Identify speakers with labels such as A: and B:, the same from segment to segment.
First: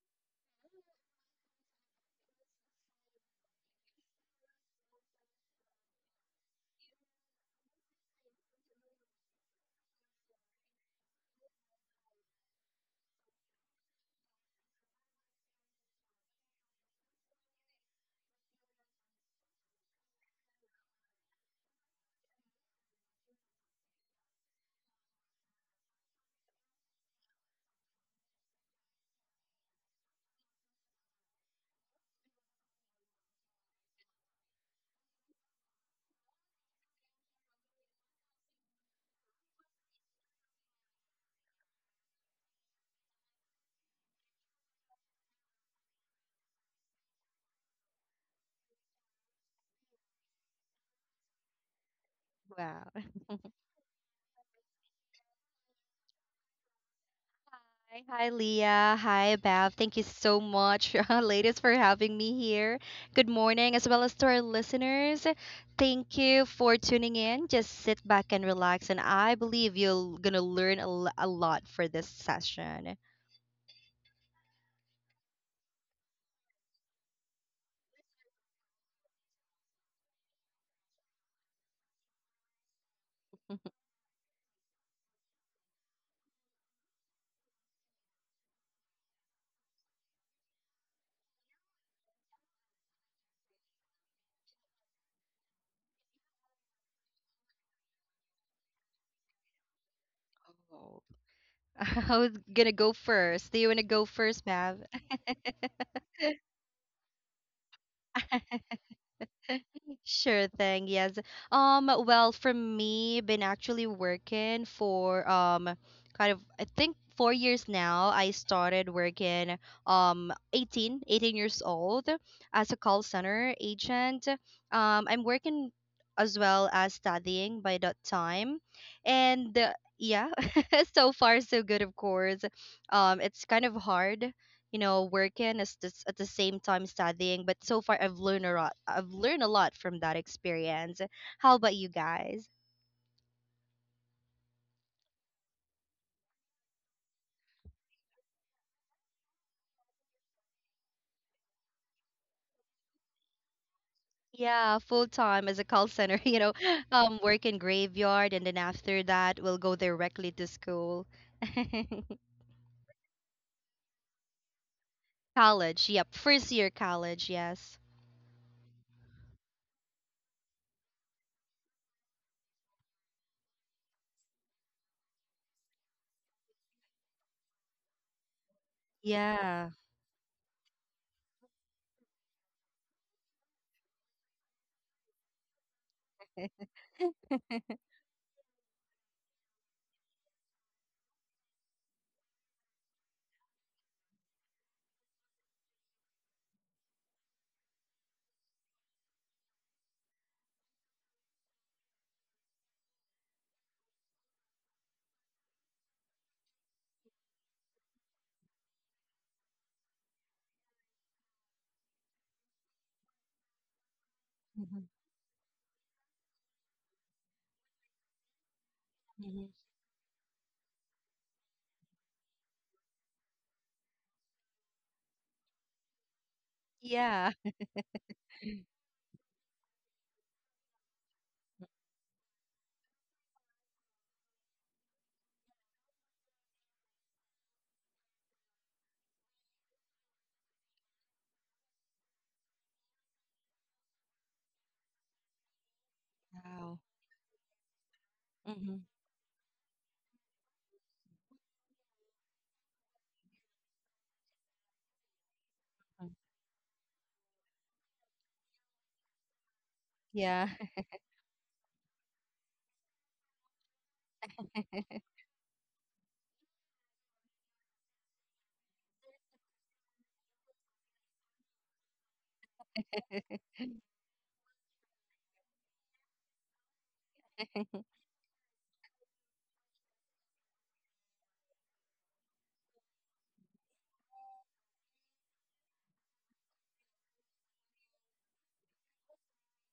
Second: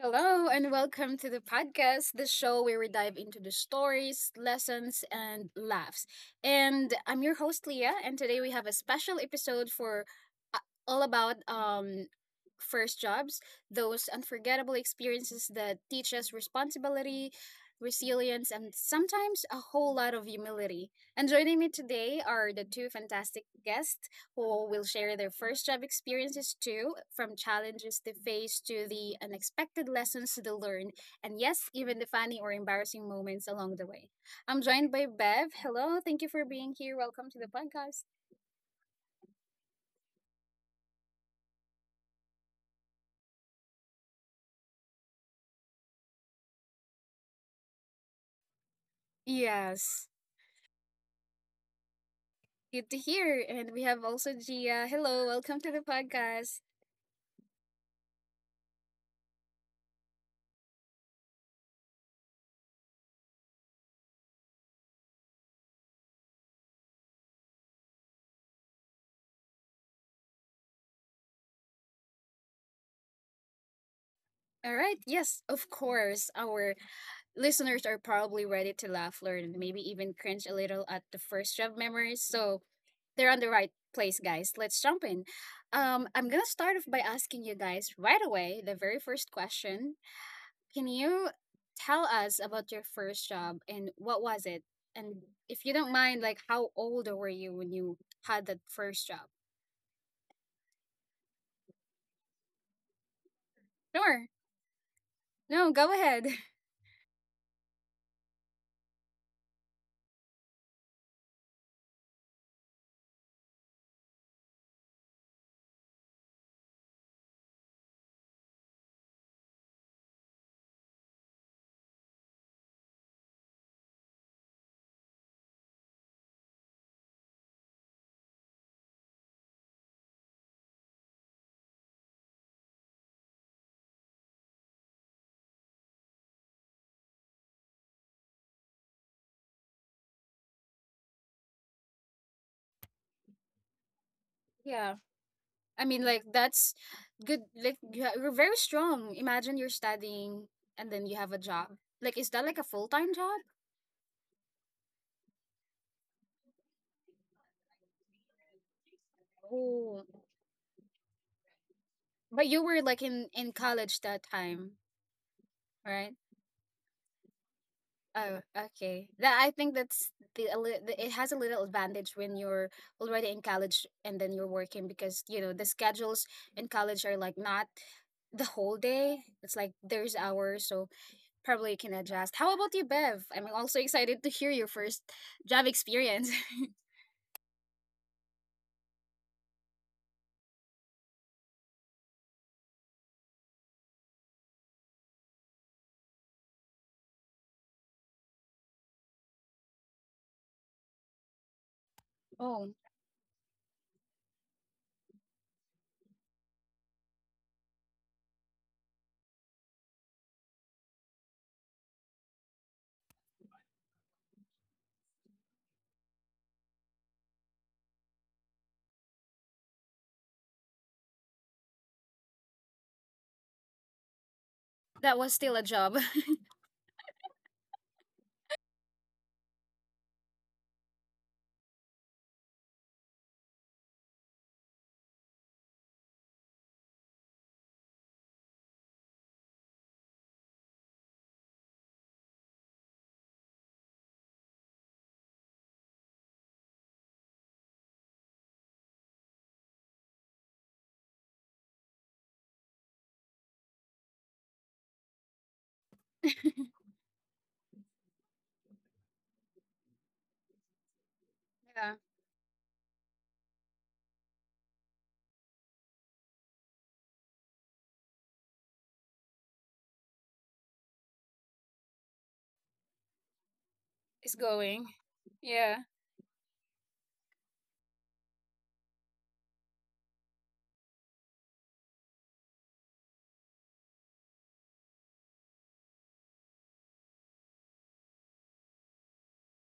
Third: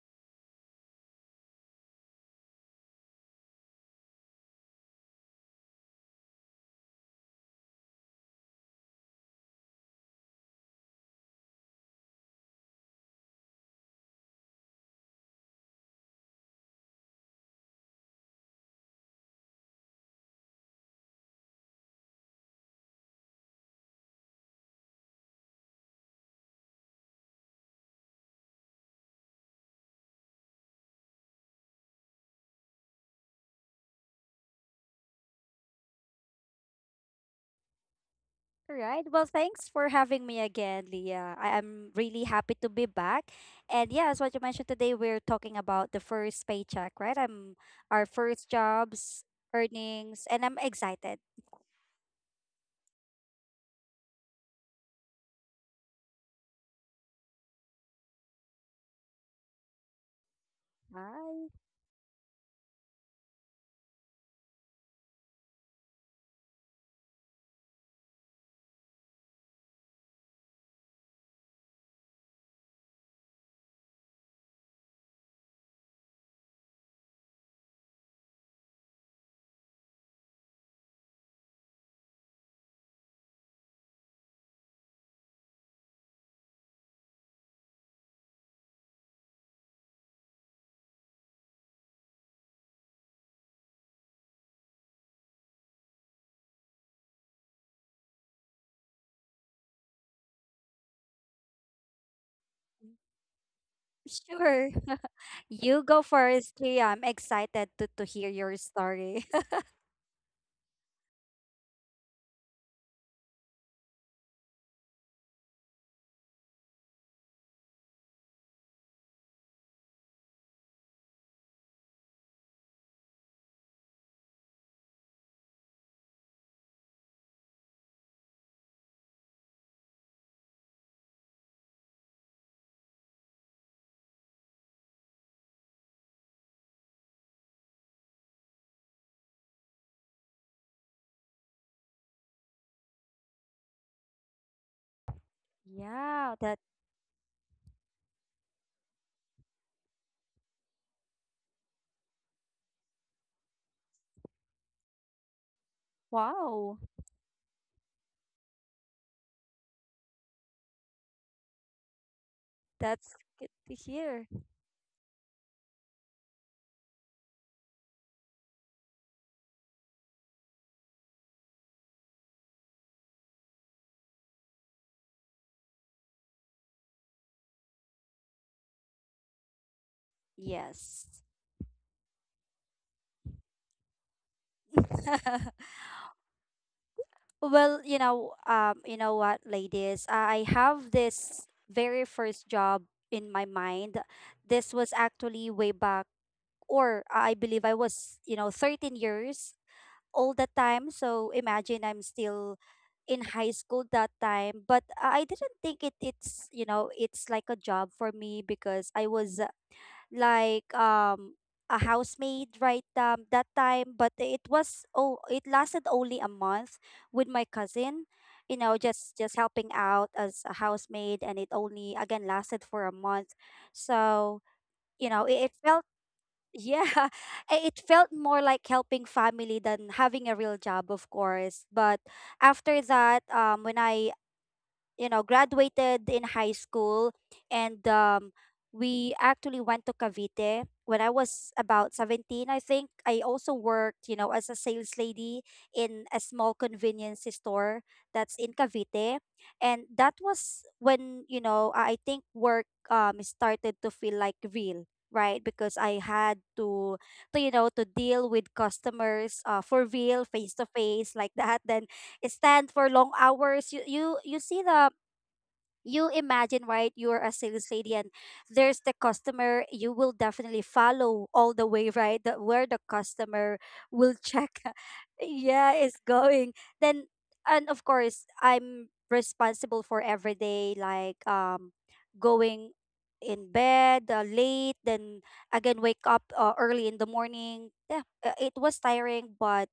A: Hello, and welcome to the podcast, the show where we dive into the stories, lessons, and laughs. And I'm your host, Leah, and today we have a special episode for uh, all about first jobs, those unforgettable experiences that teach us responsibility, resilience, and sometimes a whole lot of humility. And joining me today are the two fantastic guests who will share their first job experiences too, from challenges they faced to the unexpected lessons they learned, and yes, even the funny or embarrassing moments along the way. I'm joined by Bev. Hello, thank you for being here. Welcome to the podcast.
B: All right. Well, thanks for having me again, Leah. I am really happy to be back. And yeah, as what you mentioned today, we're talking about the first paycheck, right? I'm our first jobs,
A: Yes,
B: earnings, and I'm excited.
C: Wow.
A: good to hear. And we have also Gia. Hello, welcome to the podcast.
C: Hi, hi, Leah. Hi, Bev. Thank you so much,
B: Hi.
C: ladies, for having me here. Good morning, as well as to our listeners. Thank you for tuning in. Just sit back and relax, and I believe you're gonna learn a lot for this session.
A: All right, yes, of course, our listeners are probably ready to laugh, learn, and maybe even cringe a little at the first job memories. So they're on the right place, guys. Let's jump in. I'm gonna start off by asking you guys right away the very first question. Can you tell us about your first job and what was it? And if you don't mind, like how old were you when you had that first job?
C: Oh. I was gonna go first. Do you wanna go
A: Sure.
C: first,
B: Sure.
C: Bev?
A: No,
B: You
A: go
B: go
A: ahead.
B: first, Leah. I'm excited to hear your story.
C: Sure thing. Yes. Well, for me, been actually working for kind of I think 4 years now. I started working 18, 18 years old as a call center agent. I'm working as well as studying by that time. And Yeah, so far so good, of course. It's kind of hard, you know, working as this, at the same time studying, but so far I've learned a lot, from that experience. How about you guys?
A: Yeah. I mean, like
B: Yeah, that
A: that's good. Like you're very strong. Imagine you're studying and then you have a job. Like, is that like a full time job?
C: Yeah, full time as a call center.
B: wow.
C: Um, work in graveyard, and then after that, we'll go
A: Oh,
C: directly to school.
A: but you were like
B: That's
A: in
B: good
A: in
B: to
A: college that
B: hear.
A: time.
C: College, yep.
A: Right.
C: First year college. Yes.
A: Oh, okay. That I think that's the, a lit- the it has a little advantage when you're already in college and then you're working because you know the schedules in college are like not the whole day. It's
C: Yeah.
A: like there's hours, so
B: Yes.
A: probably you can adjust. How about you, Bev? I'm also excited to hear your first job experience.
B: Well, ladies, I have this very first job in my mind. This was actually way back, or I believe I was, 13 years old that time. So imagine I'm still
A: Oh,
B: in high school that time, but I didn't think it, it's, you know, it's like a job for me because I was like a housemaid, right? That time, but it
C: Mhm,
B: was, oh, it lasted only a month, with my cousin, you know just
C: mhm.
B: helping out as a housemaid, and it only, again, lasted for a month. So you
A: that
B: know
A: was
B: it, it
A: still a
B: felt,
A: job.
B: yeah,
C: Yeah.
B: it felt more like helping family than having a real job, of course. But after that, when I graduated in high school, and we actually went to Cavite when I was about 17, I think. I also worked, you know, as a sales lady in a small
C: Wow.
B: convenience store that's in
C: Mhm,
B: Cavite. And that was when, you know, I think work started to feel like real, right? Because I
C: mhm.
B: had to you know to deal with customers, for real,
C: Yeah.
B: face to face like that. Then
A: Yeah,
B: stand for long hours. You see the, you imagine, right? You're a sales lady and there's the customer, you will definitely follow all the way, right? Where the customer will
A: it's
B: check.
A: going.
B: Yeah,
A: Yeah.
B: it's going, then, and of course I'm responsible for every day, like going in bed late, then again wake up early in the morning. Yeah, it was tiring, but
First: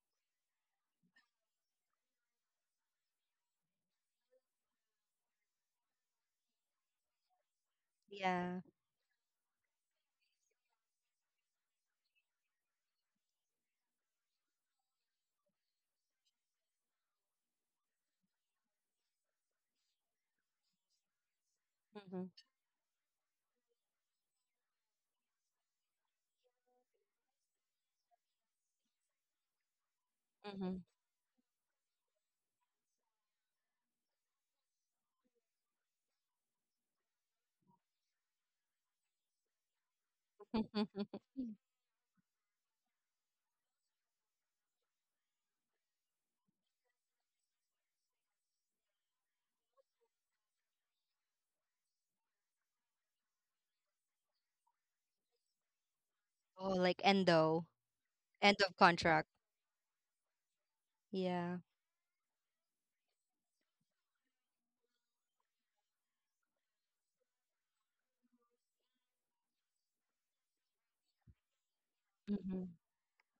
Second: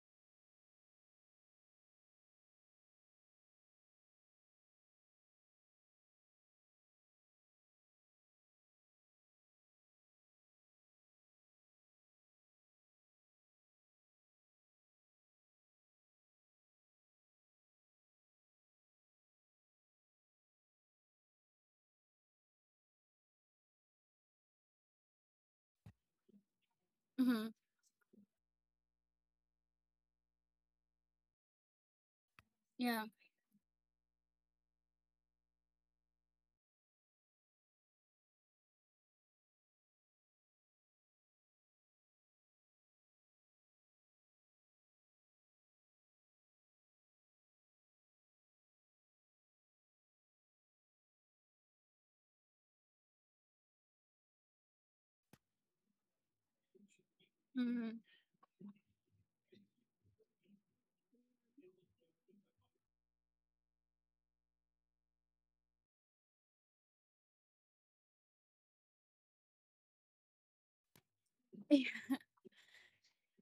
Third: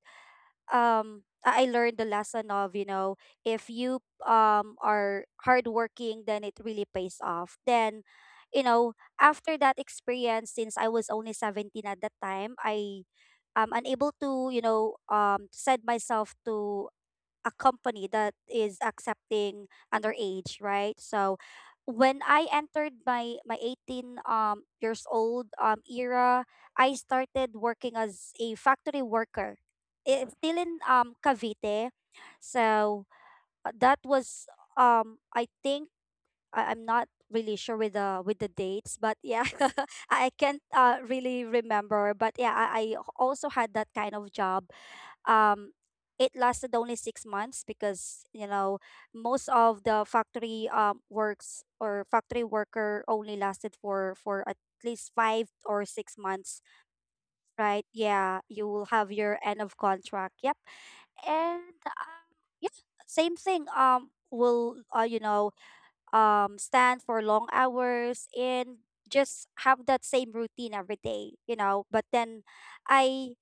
B: I learned the lesson of, you know, if you are hardworking, then it really pays off. Then,
C: Yeah.
B: you know, after that experience, since I was only 17 at that time, I am unable to, you know, set myself to a company that is accepting underage, right? So when
C: Mhm,
B: I entered my 18 years old era, I
A: Mm-hmm.
B: started working as a factory worker. It's still in
C: mhm.
B: Cavite.
A: Yeah.
B: So that was I think I'm not really sure with the dates, but yeah, I can't really remember. But yeah, I also had that kind of job. Um, it lasted only 6 months because, you know, most of the factory works or factory worker only lasted for at least 5 or 6 months,
C: Oh, like endo.
B: right?
A: Mm-hmm.
B: Yeah,
C: End
B: you
C: of
B: will have
C: contract.
B: your end of contract. Yep,
C: Yeah.
B: and same thing. Will you know Stand for long hours and just have that same routine every day, you know. But then
C: Mm-hmm.
B: I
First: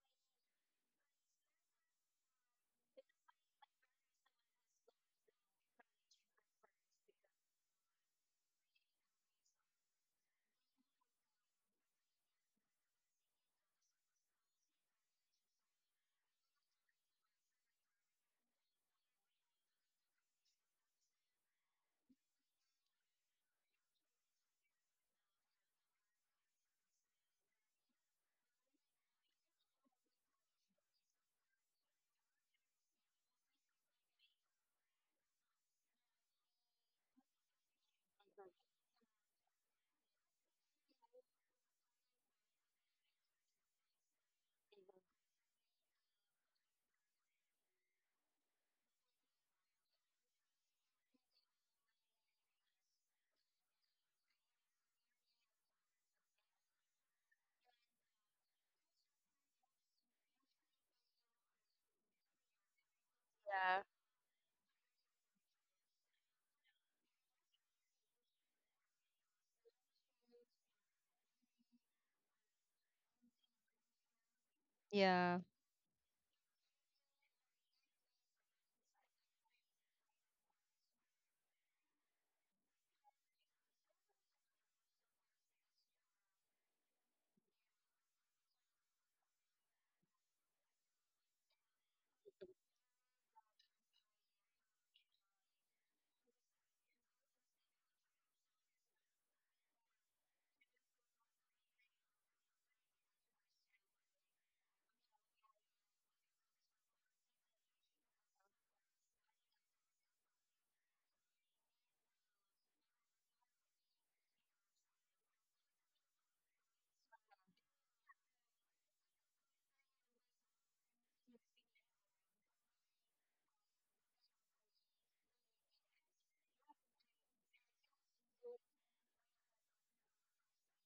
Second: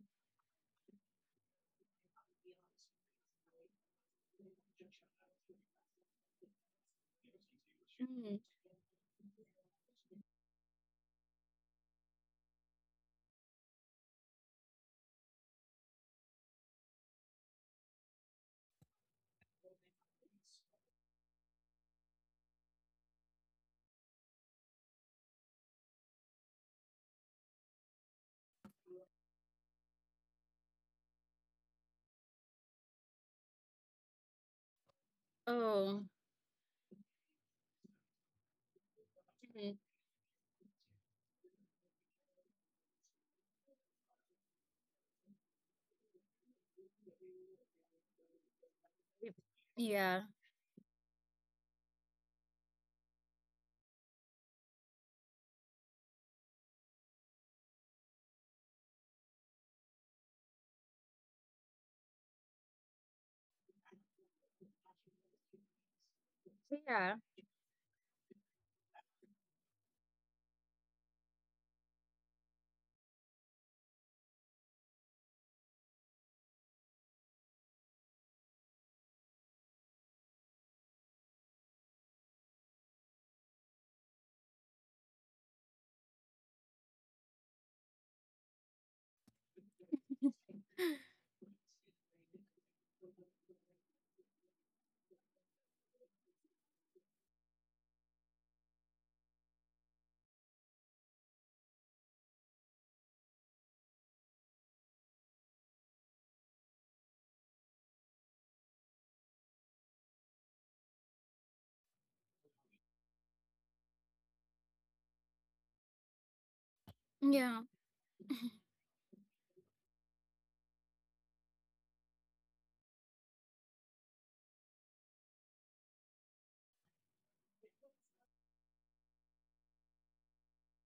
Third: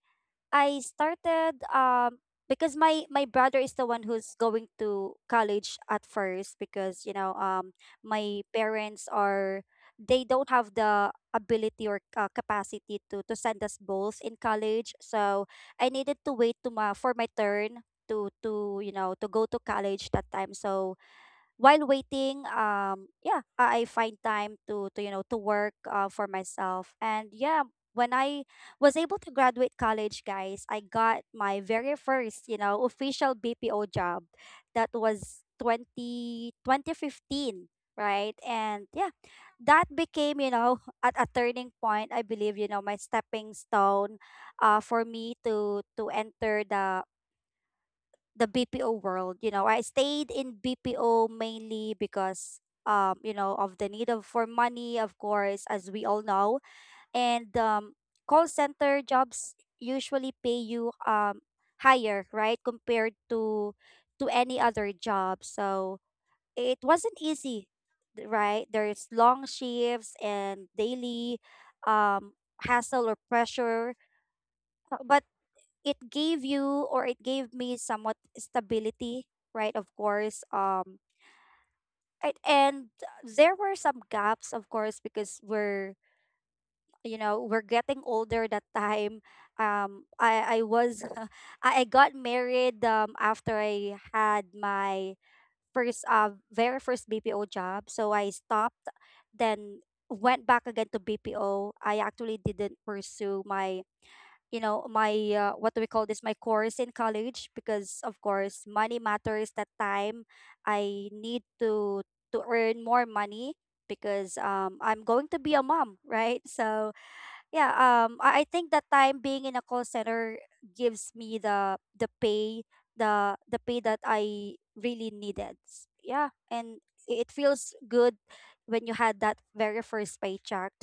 B: I started, because my brother is the one who's going to college at first, because, you know,
A: Mm.
B: my parents are, they don't have the ability or capacity to send us both in college. So I needed to wait to my for my turn to you know to go to college that time. So while waiting, I find time to you know to work for myself. And yeah, when I was able to graduate college, guys, I got my very first, you know, official BPO job. That was
A: Oh,
B: 20 2015, right? And yeah,
A: mhm.
B: that became, you know, at a turning point, I believe, you know, my stepping stone for me to enter the BPO world. You know, I
A: Yeah,
B: stayed in BPO mainly because, you know, of the need of for money, of course, as we all know. And call center jobs usually pay you higher, right, compared to
C: Yeah.
B: any other job. So it
A: yeah.
B: wasn't easy, right? There's long shifts and daily um hassle or pressure. But
C: Yeah.
B: it gave you, or it gave me, somewhat stability, right? Of course. And there were some gaps, of course, because we're, you know, we're getting older that time. I was I got married after I had my first very first BPO job. So I stopped, then went back again to BPO. I actually didn't pursue my, you know, my, what do we call this my course in college, because of course money matters that time. I need to earn more money because I'm going to be a mom. Right? So
A: Yeah.
B: yeah, I think that time being in a call center gives me the pay, the pay that I really needed. Yeah, and it feels good when you had that very first paycheck,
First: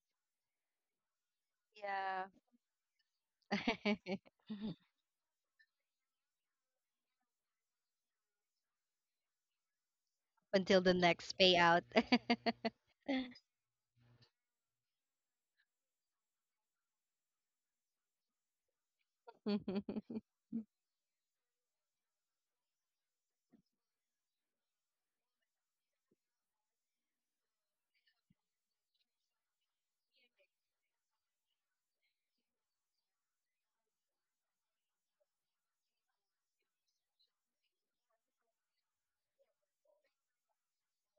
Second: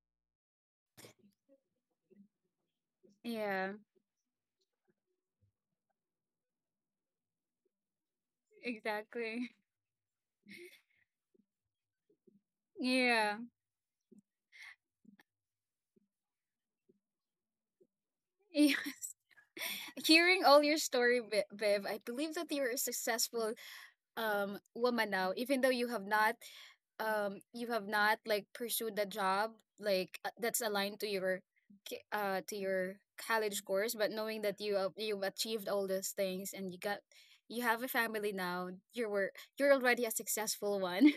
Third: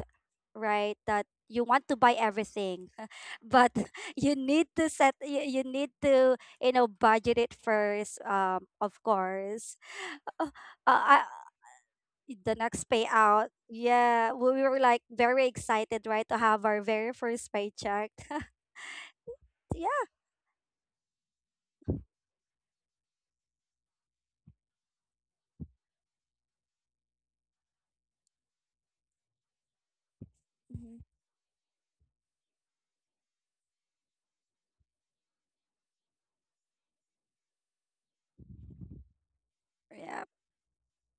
B: right? That you want to buy
C: Yeah.
B: everything, but
A: Yeah,
B: you need to you need to, you know, budget it first, of
A: exactly.
B: course. uh,
C: Until the
B: uh, I,
C: next payout.
B: the next
A: Yeah.
B: payout, yeah, we were like very excited, right, to have our very first paycheck.
A: Yeah.
C: mm-hmm.
B: Yeah.
A: Hearing all your story, Viv, I believe that you're a successful woman now, even though you have not like pursued a job like that's
B: Mhm.
A: aligned to your to your college course, but knowing that you've achieved all those things and you have a family now, you were you're already a
B: Yeah.
A: successful one,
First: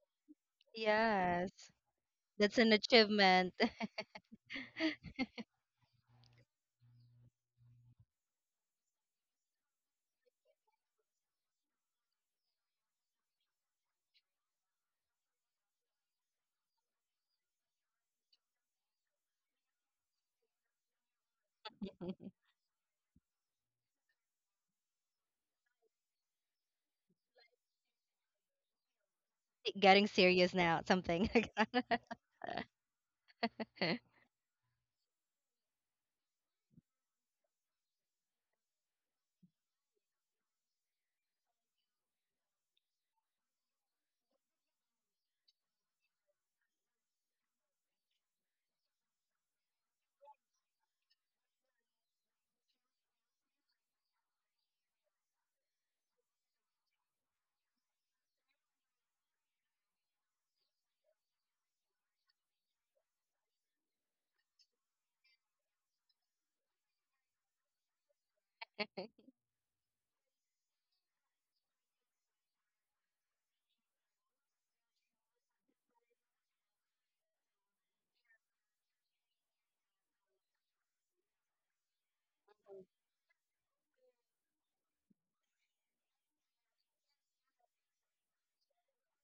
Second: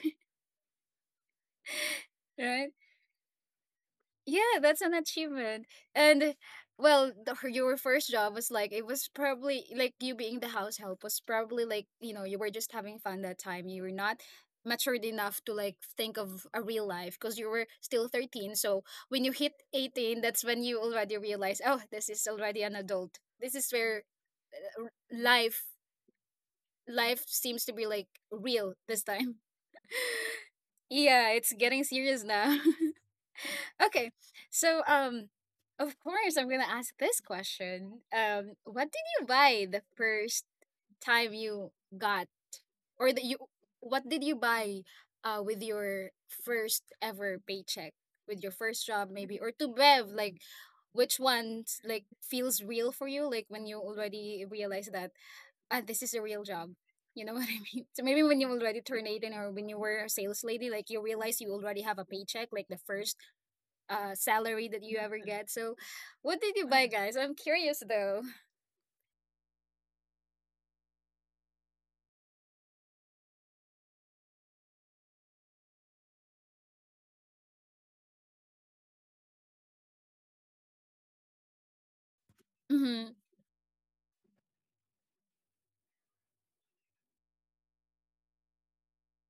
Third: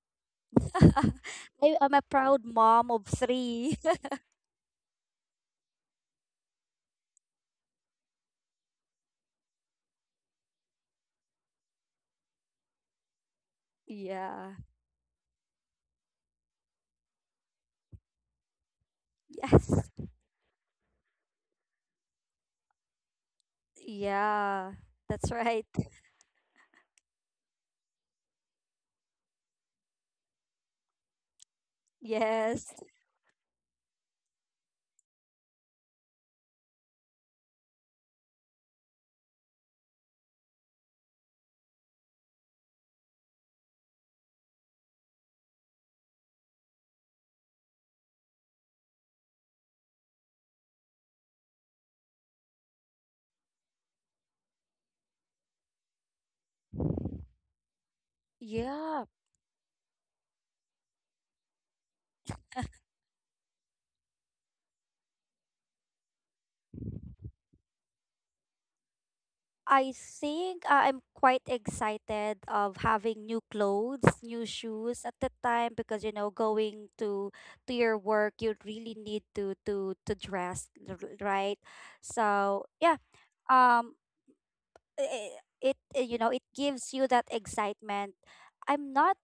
C: Yes.
B: I, I'm a proud
C: That's
A: right?
C: an
B: mom of
C: achievement.
B: three.
A: Yeah, that's an achievement. And well, your first job was like it was probably like you being the house help was probably like, you know, you were just having fun that time. You were not
B: Yeah.
A: matured enough to like think of a real life because you were still 13. So when you hit
B: Yes.
A: 18, that's when you already realize, oh, this is already an adult. This is where
B: Yeah, that's
A: life
B: right.
A: life seems to be like real this time.
C: Getting serious now,
A: Yeah,
C: something.
A: it's getting serious now.
B: Yes.
A: Okay. So, of course, I'm gonna ask this question. What did you buy the first time you got, or that you, what did you buy, with your first ever paycheck, with your first job maybe, or to Bev, like, which one like feels real for you, like when you already realize that ah, this is a real job. You know what I mean? So maybe when you already turned
B: Yeah.
A: 18 or when you were a sales lady, like you realize you already have a paycheck, like the first salary that you ever get. So, what did you buy, guys? I'm curious though.
B: I think, I'm quite excited of having new clothes, new shoes at the time, because you know, going to your work, you really need to dress right. So yeah,
A: Mm-hmm.
B: um, it, you know, it gives you that excitement. I'm not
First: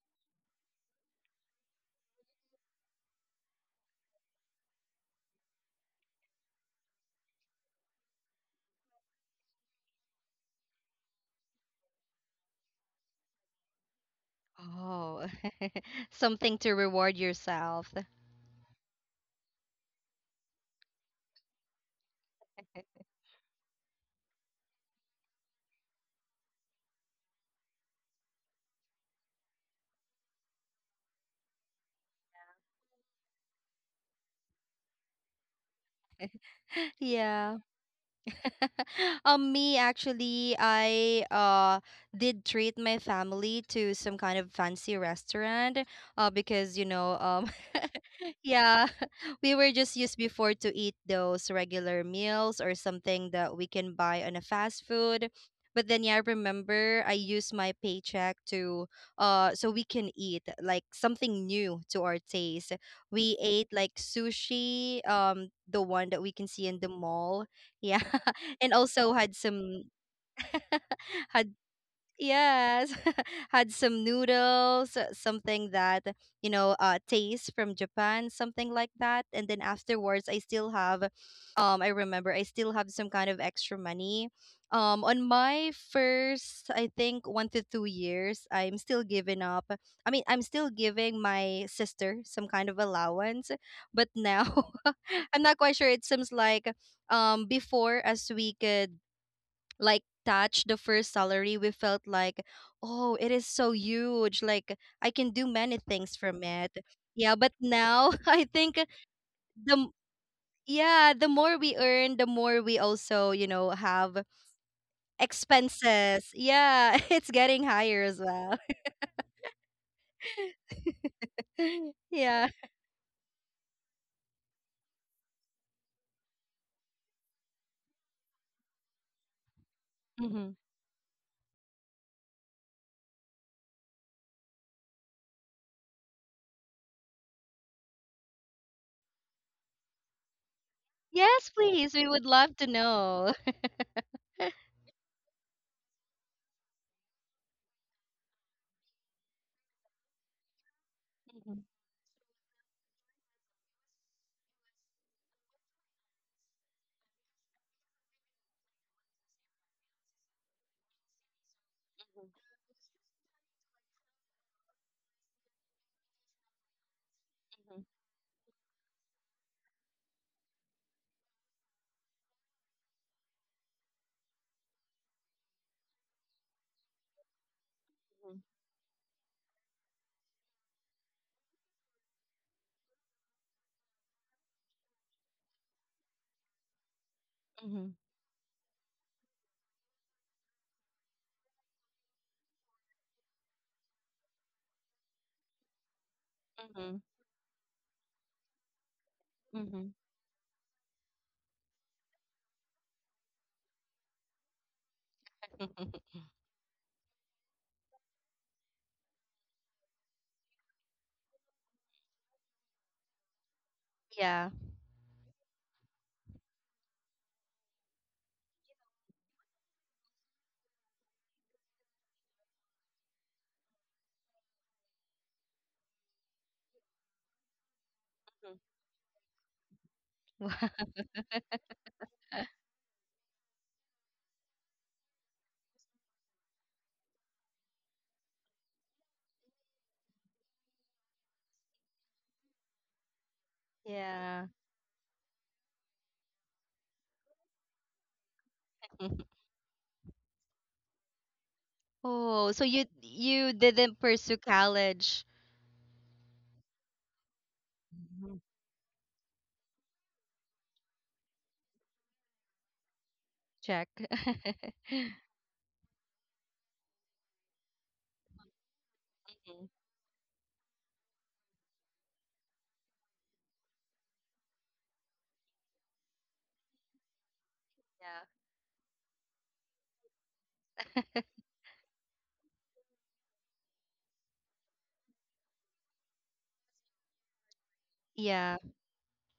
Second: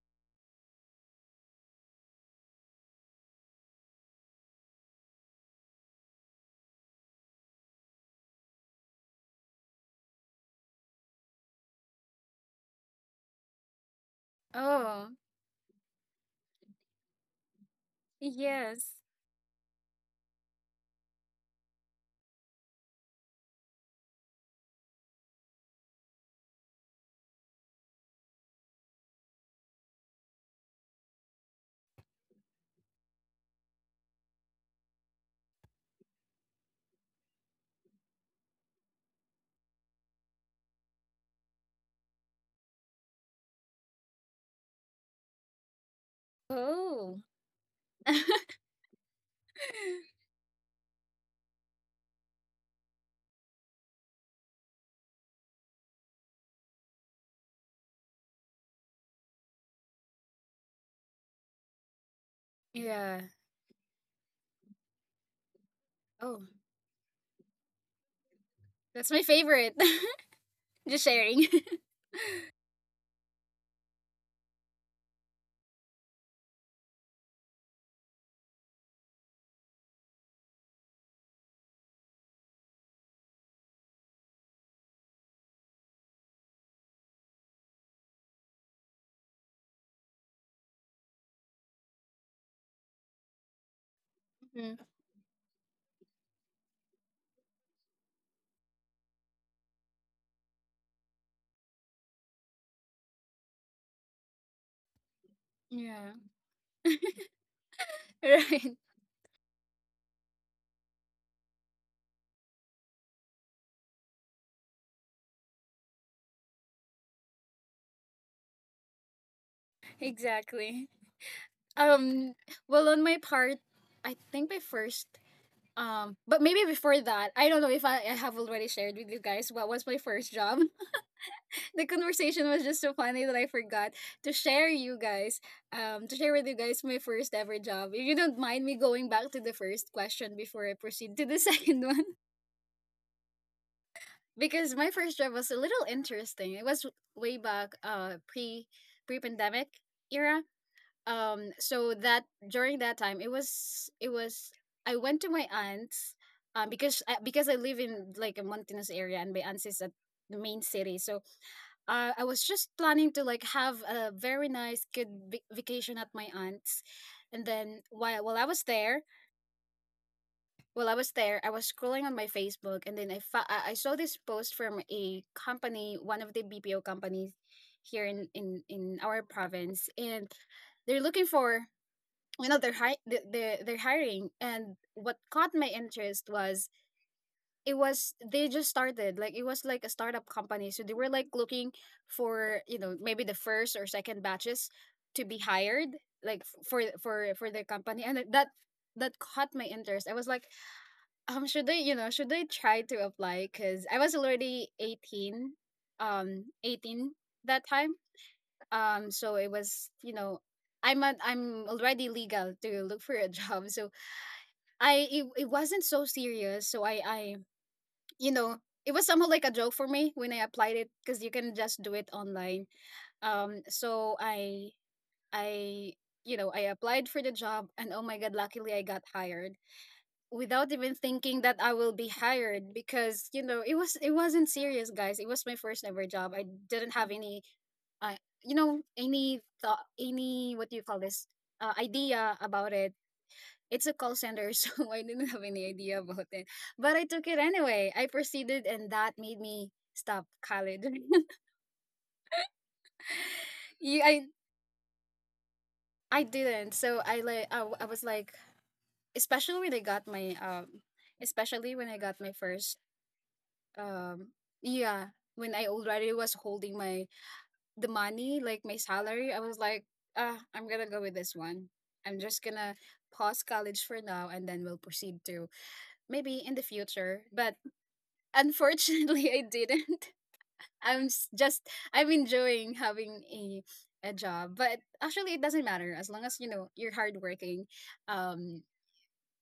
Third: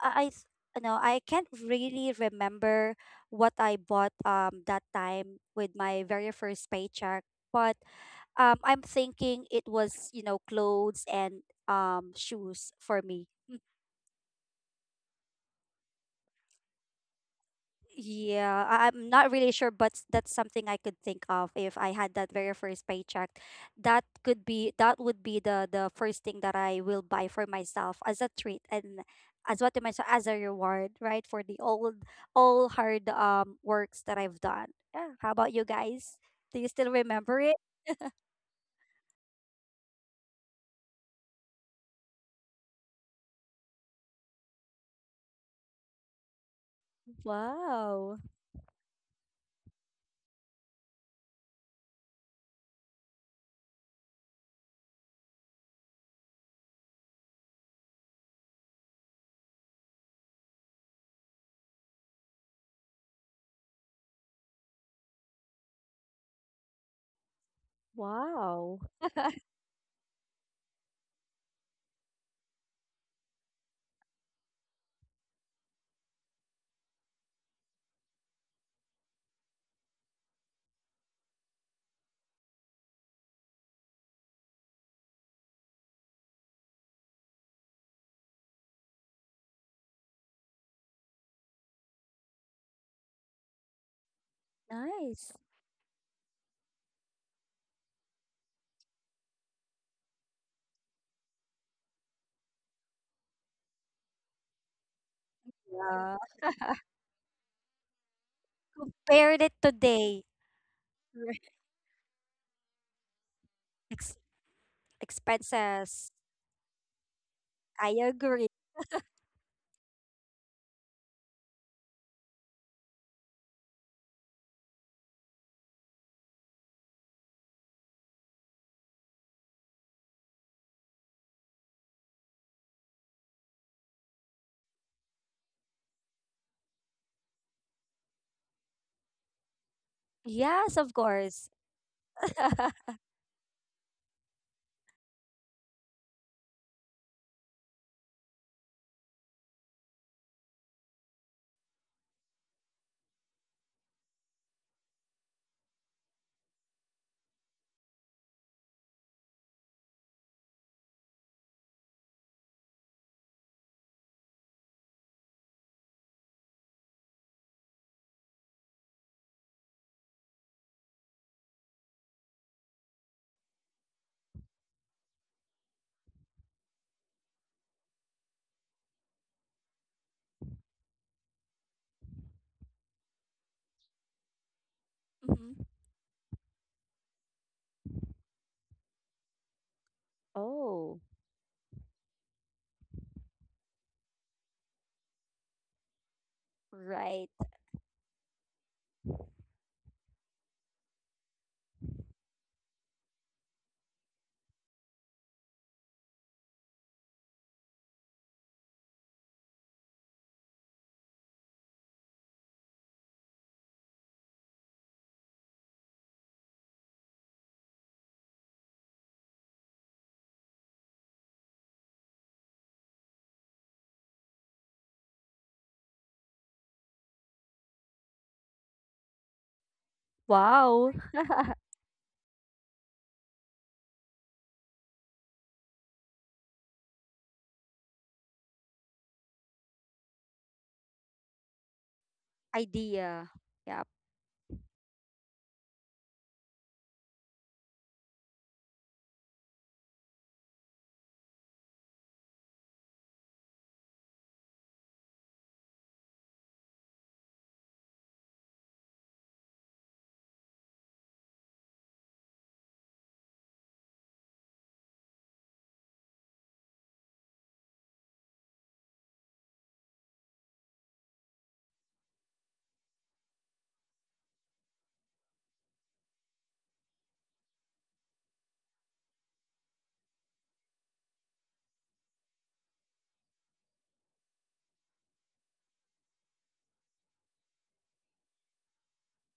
B: I I th- no I can't really remember what I bought that time with my very first paycheck, but I'm thinking it was, you know, clothes and shoes for me. Mm.
A: Oh,
C: Oh, something to reward yourself.
B: Yeah,
A: yes.
B: I'm not really sure, but that's something I could think of if I had that very first paycheck. That could be, that would be the first thing that I will buy for myself as a treat and as what to myself as a reward, right? For the old all hard works that I've done. Yeah. How about you guys? Do you still remember
C: Yeah.
B: it?
C: Me, actually, I did treat my family to some kind of fancy restaurant, because, you know,
A: Oh.
B: Wow.
C: yeah, we were just used before to eat those regular meals or something that we can buy on a fast food. But then, yeah, I remember I used my paycheck to, so we can eat like something new to our taste.
A: Yeah.
C: We ate like sushi, um, the one that we
A: Oh,
C: can see in the mall. Yeah. And
B: Wow.
A: that's
C: also
A: my
C: had
A: favorite.
C: some—
A: Just sharing.
C: had— yes, had some noodles, something that, you know, taste from Japan, something like that. And then afterwards, I still have, um, I remember I still have some kind of extra money, um, on my first, I think, 1 to 2 years, I'm still giving my sister some kind of allowance. But now
A: Mhm.
B: Nice.
C: I'm not quite sure, it seems like, um, before, as we could like touch the first salary, we felt like, oh, it is so huge, like I can do many things
A: Yeah.
B: Yeah.
C: from it. Yeah, but now I think
A: Right.
B: Compared it
C: the m-
B: today.
C: yeah, the
B: Right.
C: more we earn, the more we also, you know,
B: Ex-
C: have
B: Expenses.
C: expenses. Yeah. It's getting
B: I
C: higher as
B: agree.
C: well.
A: Exactly. Um
C: Yeah.
A: well on my part, I think my first but maybe before that, I don't know if I, I have already shared with you guys what was my first
C: Mm-hmm.
A: job. The conversation was just so funny that I forgot to share you guys, to share with you guys my first ever job. If you don't mind me going back to the first question before I
B: Yes, of
A: proceed to the
B: course.
C: Yes,
A: second
C: please,
A: one,
C: we would love to know.
A: because my first job was a little interesting. It was way back, pre pandemic era. So that during that time, it was I went to my aunt's, because I live in like a mountainous area and my aunt's is at the main city, so I was just planning to like have a very nice good vacation at my aunt's, and then while I was there, while I was there, I was scrolling on my Facebook, and then I fa- I saw this post from a company, one of the BPO companies here in in our province, and they're looking for you know they're hiring, and what caught
B: Mhm.
A: my interest was it
C: Mm-hmm.
A: was they just started like it was like a startup company so they
B: Oh.
A: were like looking for you know maybe the first or second batches to be hired like f- for
C: Mm-hmm.
B: Right.
A: for for the company, and that caught my
C: Mm-hmm.
A: interest. I was like should I you know should I try to apply because I was already 18,
C: Mm-hmm.
A: um 18 that time. Um, so it was you know I'm already legal to look for a job. So
C: Yeah.
A: it wasn't so serious so I you know, it was somehow like a joke for me when I applied it because you can just do it online. So I, you know, I applied for the job, and oh my god,
C: Mhm.
A: luckily I got hired without
C: Wow.
B: Wow.
A: even thinking that I will be hired because you know it wasn't serious, guys. It was my first ever job. I didn't have any, uh, you know, any thought, any what do you call this, idea about it.
B: Idea. Yeah.
A: It's a call
C: Yeah.
A: center, so I didn't have any idea about it. But I took it anyway. I proceeded, and that made me stop college.
C: Oh, so you didn't
A: Yeah,
C: pursue college.
A: I didn't. So I like I, w- I was like,
C: Mhm.
A: especially when I got my um, especially when I got my first
C: Check.
A: um, yeah, when I already was holding my the money like my salary, I was
C: Mhm.
A: like, ah, I'm gonna go with this one. I'm just gonna pause college for now, and then we'll proceed to maybe in the future. But
C: Yeah.
A: unfortunately, I didn't. I'm s- just I'm enjoying having a job, but actually it doesn't matter as long as you know you're hardworking,
C: Yeah.
A: um,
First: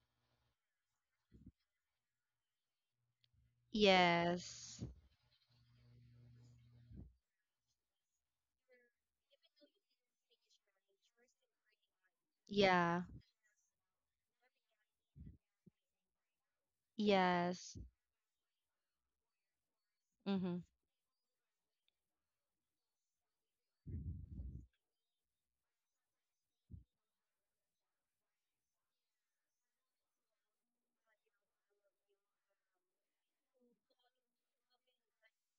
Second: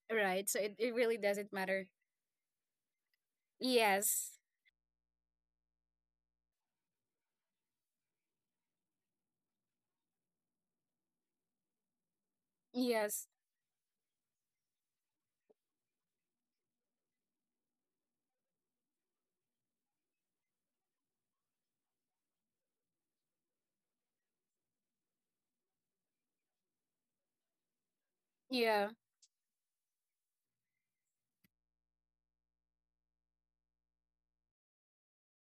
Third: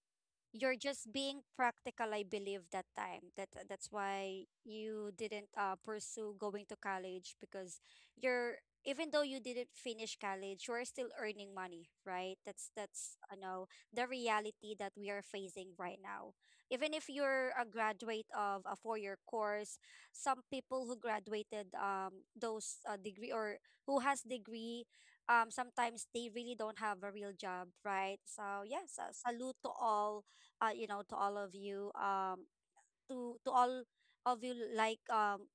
A: right? So
B: You're
A: it
B: just
A: really
B: being
A: doesn't matter.
B: practical, I believe, that time. That that's
A: Yes,
B: why
C: Yes.
B: you didn't, pursue going to college, because you're, even though you didn't finish college, you're still earning money, right? that's
C: Yeah.
B: that's
A: yes,
B: you know, the reality that we are facing right now. Even if you're a
C: Yes.
B: graduate of a 4 year course, some
C: Mm-hmm.
B: people who graduated, those degree or who has degree, sometimes they really don't have a real job, right? So
A: yeah,
B: yes. Yeah, salute to all, you know, to all of you, to all of you, like,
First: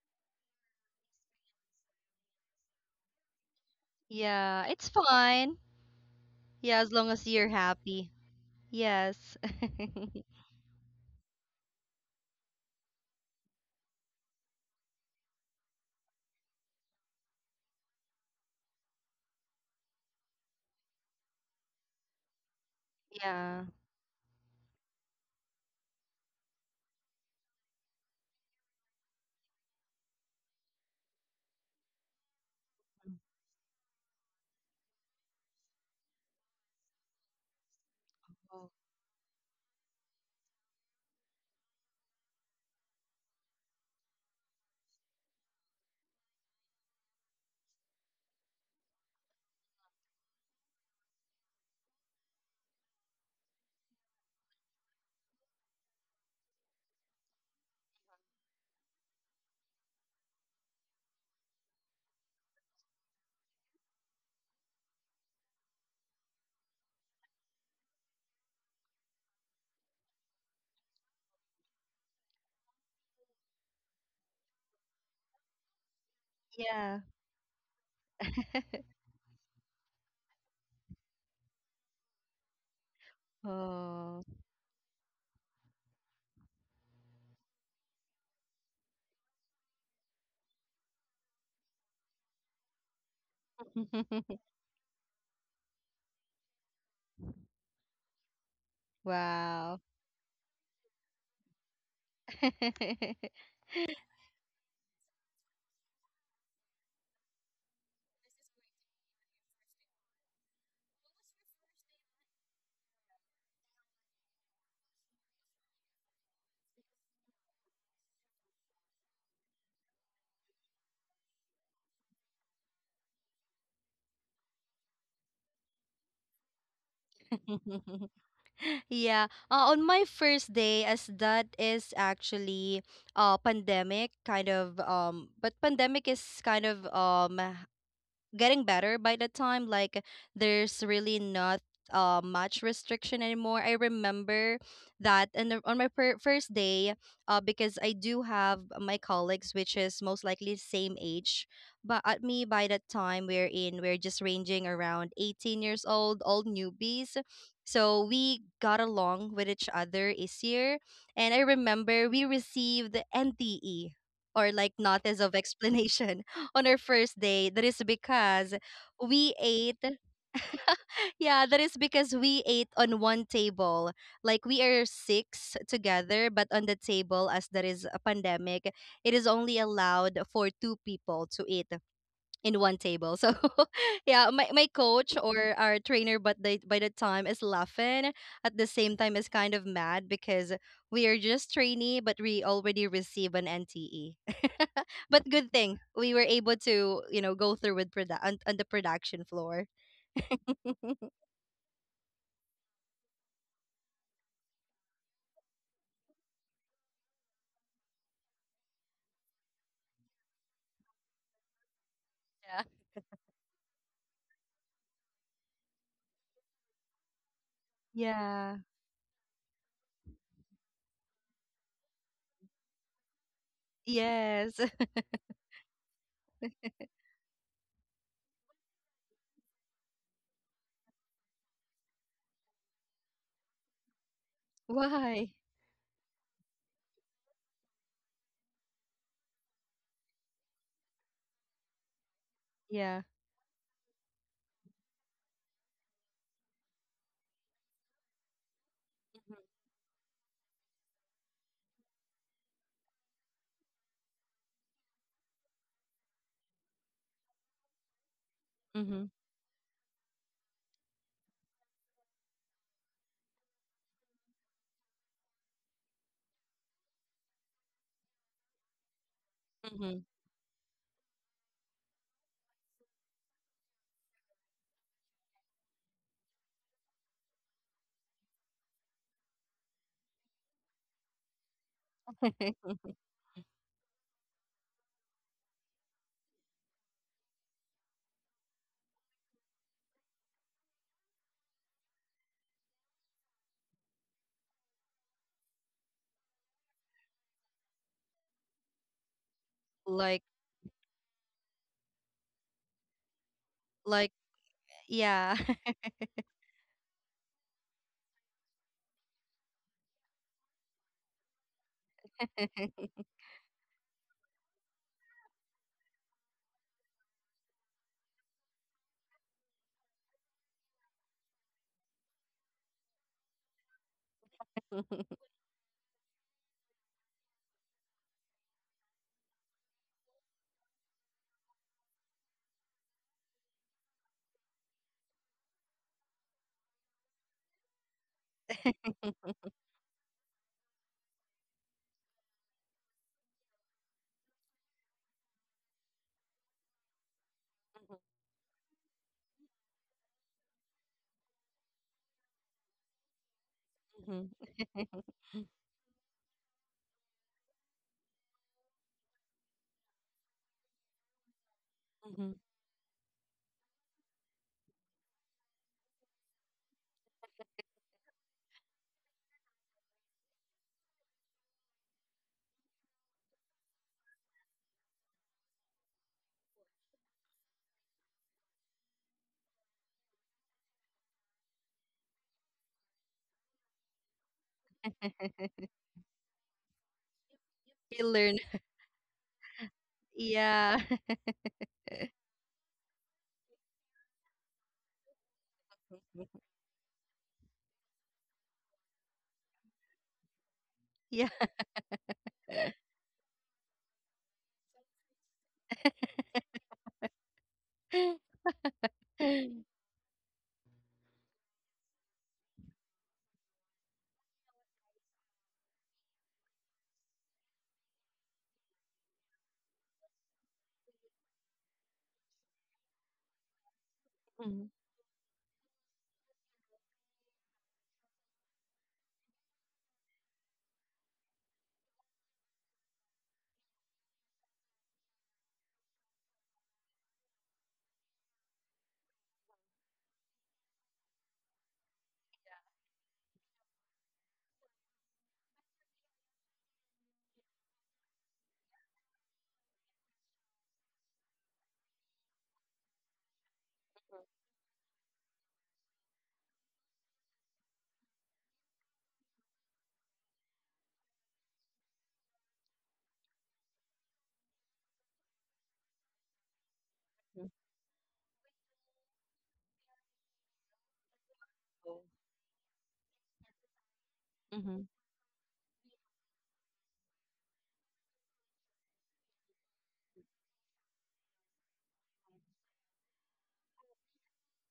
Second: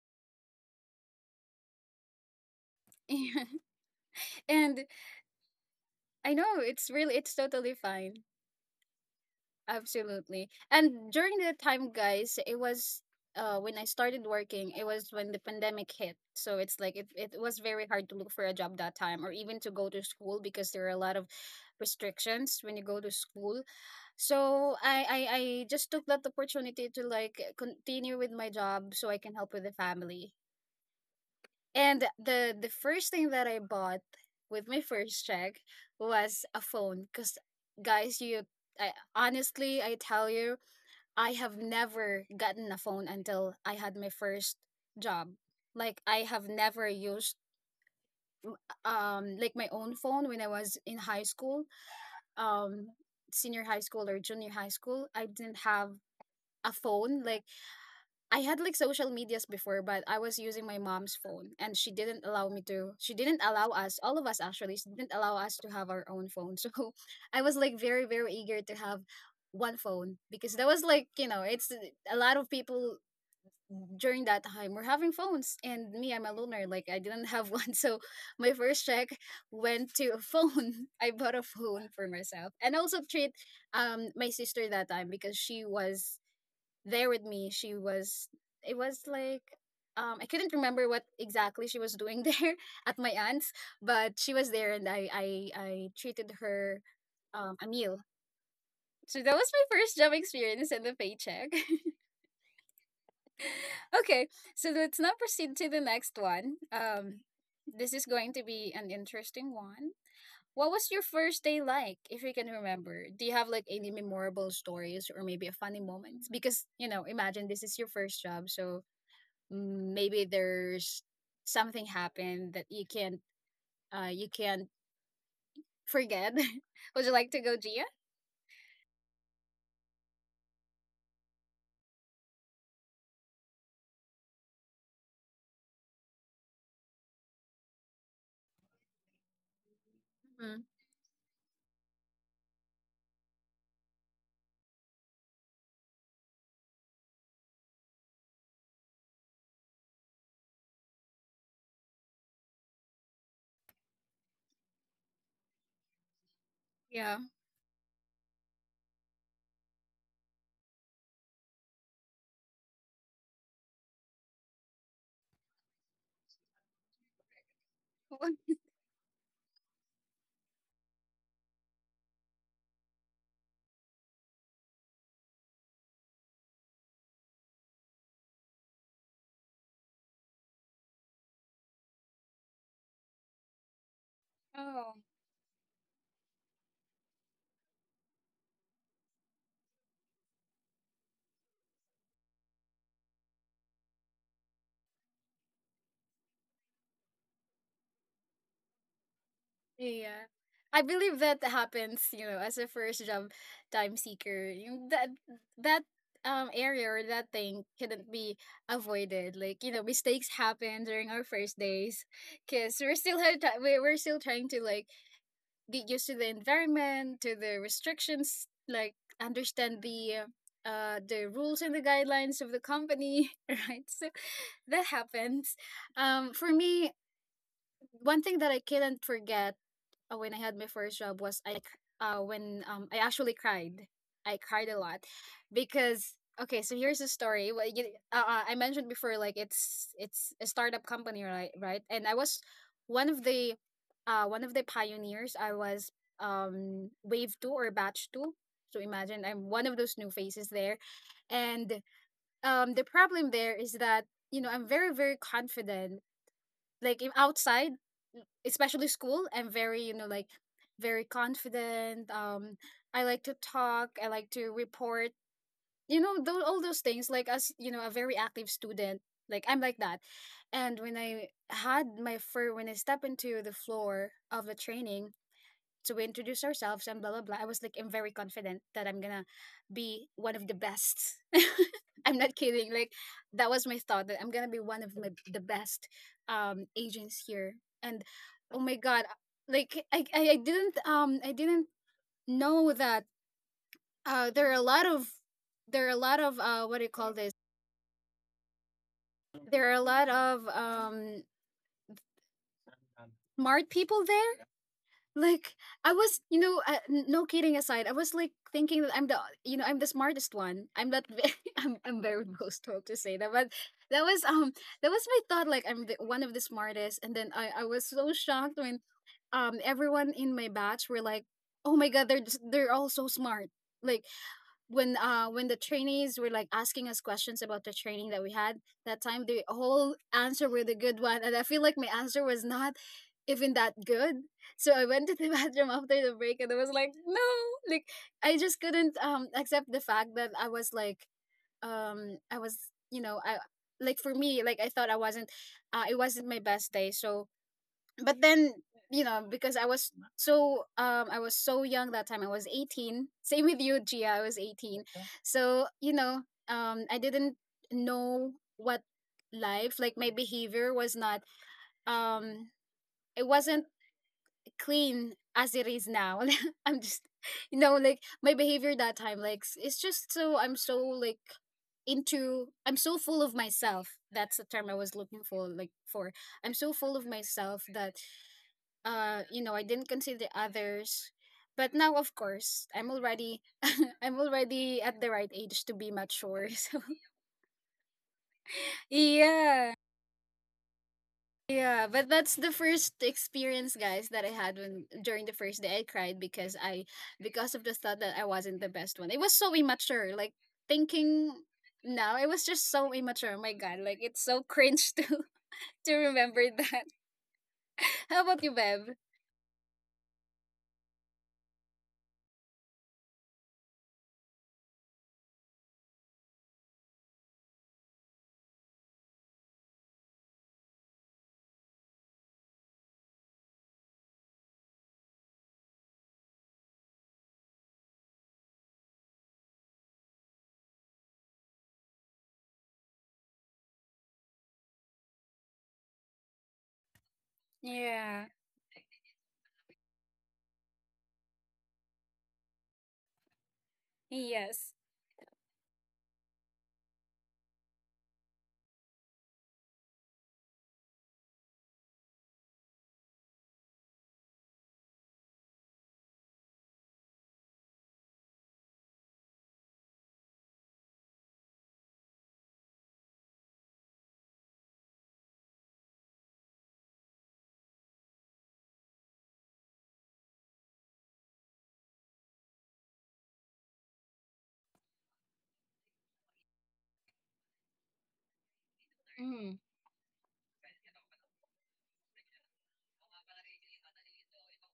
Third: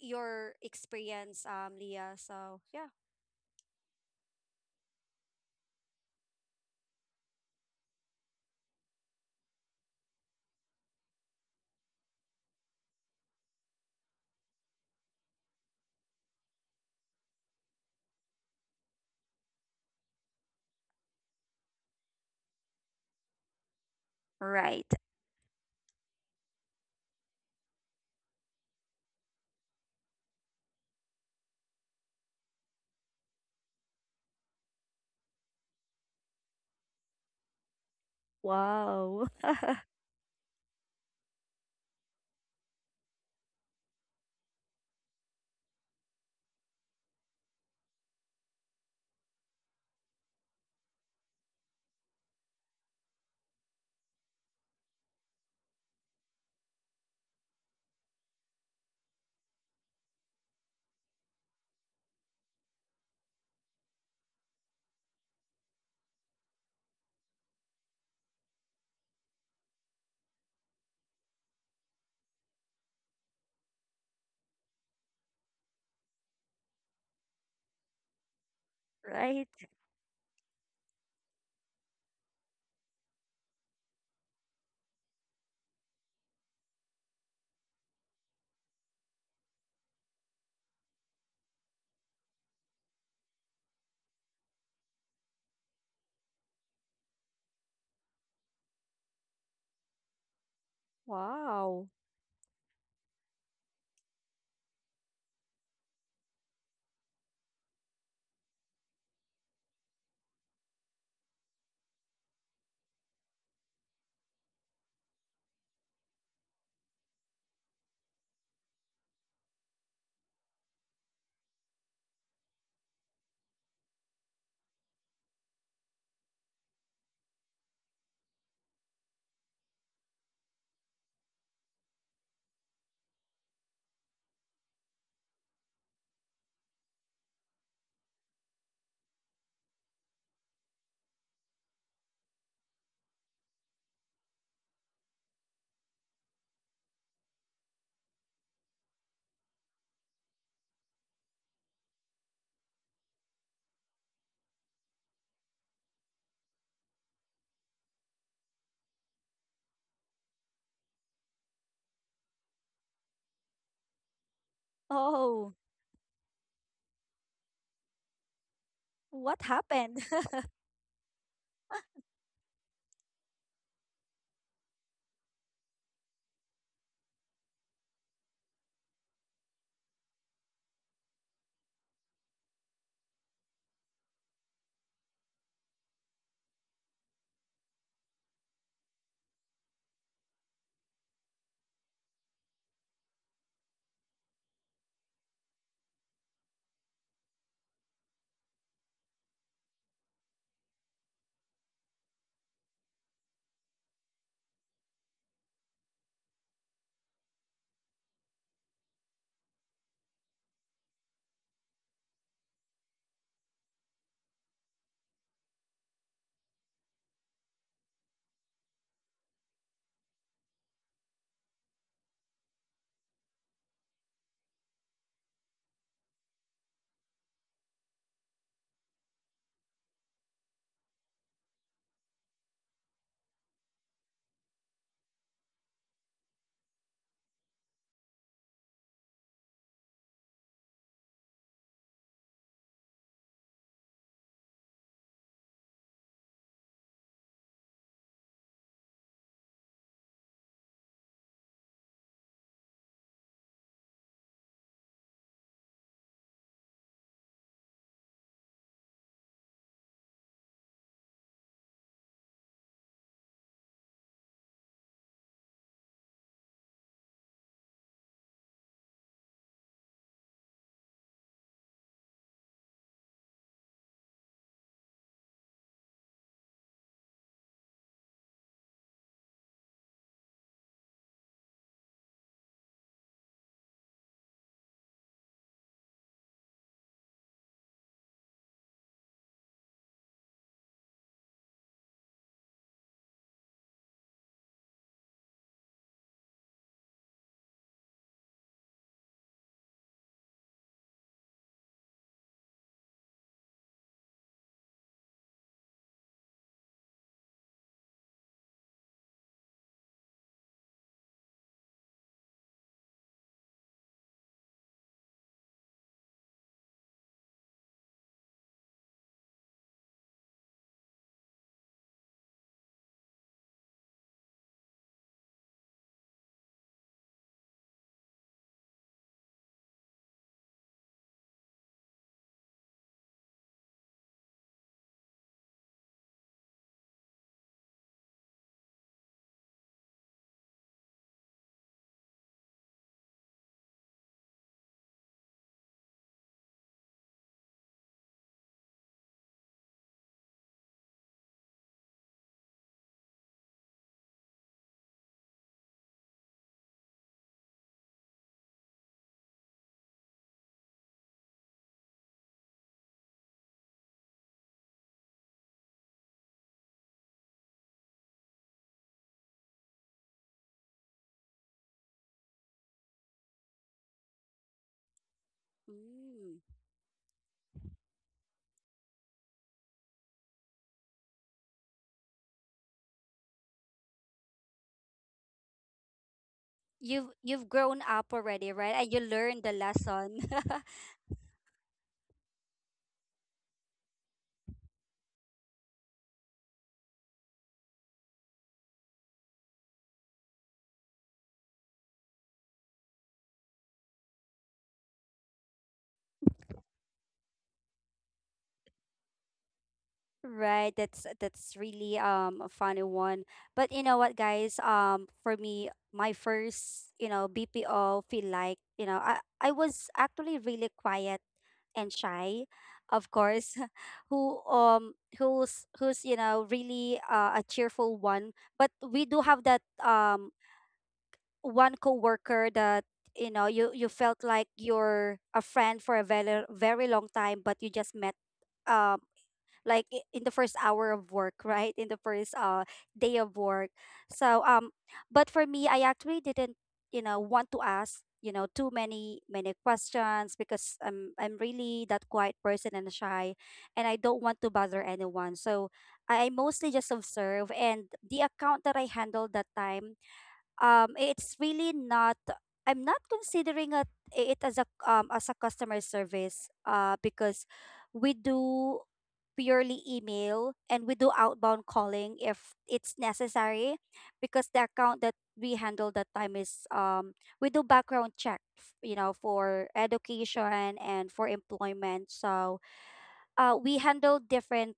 B: your experience, Leah. So yeah,
C: Yeah,
A: and
C: it's fine.
A: I know
C: Yeah,
A: it's
C: as long
A: really
C: as
A: it's
C: you're
A: totally
C: happy.
A: fine.
C: Yes.
A: Absolutely. And during that time, guys, it was when I started working, it was when the pandemic hit. So it's like it was very hard to look for a job that time or even to go to school because there are a lot of restrictions when you go to school.
C: Yeah.
A: So
B: right.
A: I just took that opportunity to like continue with my job so I can help with the family. And the first thing that I bought with my first check was a phone because guys you
C: Oh.
A: I
B: Wow.
A: honestly I tell you I have never gotten a phone until I had my first job. Like I have never used like my own phone when I was in high school, um senior high school or junior high school. I didn't have a phone. Like I had like social medias before, but I was using my mom's phone, and she didn't allow us, all of us actually, she didn't allow us to have our own phone. So I was like very, very eager to have one phone because that was like, you know, it's a lot of people during that time we're having phones and me I'm a loner like I
C: Yeah.
A: didn't have one. So my first check
B: Right.
A: went to a phone. I bought a phone for myself and also treat
C: Oh.
A: my sister that time because she was there with me she was it was like I couldn't remember what exactly she was doing there at my aunt's, but she was there, and I treated her a meal. So that was my
C: Wow.
A: first job experience and the paycheck.
B: Wow.
A: Okay, so let's now proceed to the next one. This is going to be an interesting one. What was your first day like, if you can remember? Do you have like any memorable stories or maybe a funny moment? Because you know, imagine this is your first job, so mm, maybe there's something happened that you can't forget. Would you like to go, Gia?
C: Yeah. On my first day, as that is actually pandemic, kind of, but pandemic is kind of, um, getting better by the time, like
A: Mhm.
C: there's really not much restriction anymore. I remember that. And on first day, because I do have my colleagues, which is most likely same age, but at me by that time, we're just ranging around 18 years old, all newbies.
A: Yeah.
C: So we got along with each other easier. And I remember we received the NTE, or like notice of
B: Oh.
C: explanation, on our first day. That is because we
B: What
C: ate—
B: happened?
C: yeah, that is because we ate on one table. Like we are six together, but on the table, as there is a pandemic, it is only allowed for two people to eat in one table. So yeah, my
A: Oh.
C: coach or our trainer, but the by the time, is laughing, at the same time is kind of mad, because we are just trainee, but we already receive an NTE. But good thing we were able to, you know, go through with on the production floor.
A: Yeah. I believe that happens, you know, as a first job time seeker. Yung That area or that thing couldn't be avoided. Like, you know, mistakes happen during our first days
C: Yeah.
A: because we're still had ti- we- we're still trying to like get used to the environment, to the restrictions,
C: Yeah.
A: like understand the rules and the guidelines of the company, right? So
C: Yes.
A: that happens. For me, one thing that I couldn't forget when I had my first job was when I actually cried. I cried a lot
C: Why?
A: because okay, so here's the story. Well, I mentioned before like it's a startup company, right, and I was
C: Yeah.
A: one of the one of the pioneers. I was wave 2 or batch 2. So imagine I'm one of those new faces there, and the problem there is that, you know, I'm very, very confident, like in outside, especially
C: Mm-hmm.
A: school. I'm very, you know, like very confident. I like to talk, I like to report, you know, all those things, like as you know, a very active student. Like, I'm like that.
C: Mm-hmm.
A: And when I had my fur when I step into the floor of the training, so we introduced ourselves and blah blah blah. I was like, I'm very confident that I'm gonna be one of the best. I'm not kidding, like, that was my thought, that I'm gonna be one of the best agents here. And oh my god, like I didn't know that there are a lot of, there are a lot of, what do you call this, there are a lot
C: Like,
A: of smart people
C: like,
A: there.
C: yeah.
A: Like, I was, you know, no kidding aside, I was like thinking that I'm the smartest one. I'm not, very, I'm very boastful to say that, but that was um, that was my thought. Like, one of the smartest. And then, I was so shocked when everyone in my batch were like, oh my god, they're all so smart. Like, when the trainees were like asking us questions about the training that we had that time, the whole answer were the good one, and I feel like my answer was not even that good. So I went to the bathroom after the break, and I was like, no, like, I just couldn't accept the fact that I was like, I was, you know, I, like, for me, like, I thought I wasn't, it wasn't my best day. So, but then, you know, because I was so young that time. I was 18, same with you, Gia. I was
C: Mm-hmm.
A: 18. So, you know, I didn't know what life, like my behavior was not,
C: Mm-hmm.
A: um, it wasn't clean as it is now. I'm just, you know, like my behavior that time, like, it's just so, I'm so, like, I'm so full of myself. That's the term I was looking for, like, for.
B: Mm.
A: I'm so full of myself that, you know, I didn't consider others. But now, of course, I'm already I'm already at the right age to be mature.
B: You've grown
C: He
B: up
C: learn.
B: already, right? And you learned the
A: Yeah.
B: lesson.
C: Yeah.
A: Yeah, but that's the first experience, guys, that I had. When, during the first day, I cried because I because of the thought that I wasn't the best one. It was so immature, like
C: Yeah.
A: thinking now, it was just so immature. Oh my god, like, it's so cringe to remember that. How about you, Bev?
B: Right, that's really, a funny one. But you know what, guys? For me, my first, you know, BPO feel like, you know, I was actually really quiet and shy, of course, who's, you know, really, a cheerful one. But we do have that one coworker that, you know, you felt like you're a friend for a very very long time, but you just met.
A: Yeah.
B: um like, in the first hour of work, right? In the first day of work. So
A: Yes.
B: but for me, I actually didn't, you know, want to ask, you know, too many questions because I'm really that quiet person and shy and I don't want to bother anyone. So I mostly just observe. And the account that I handled that time, it's really not, I'm not considering it as a customer service, because we do purely email and we do outbound calling if it's necessary, because the
C: Mm-hmm.
B: account that we handle that time is, um, we do background check you know,
A: Mm.
B: for education and for employment. So we handle different,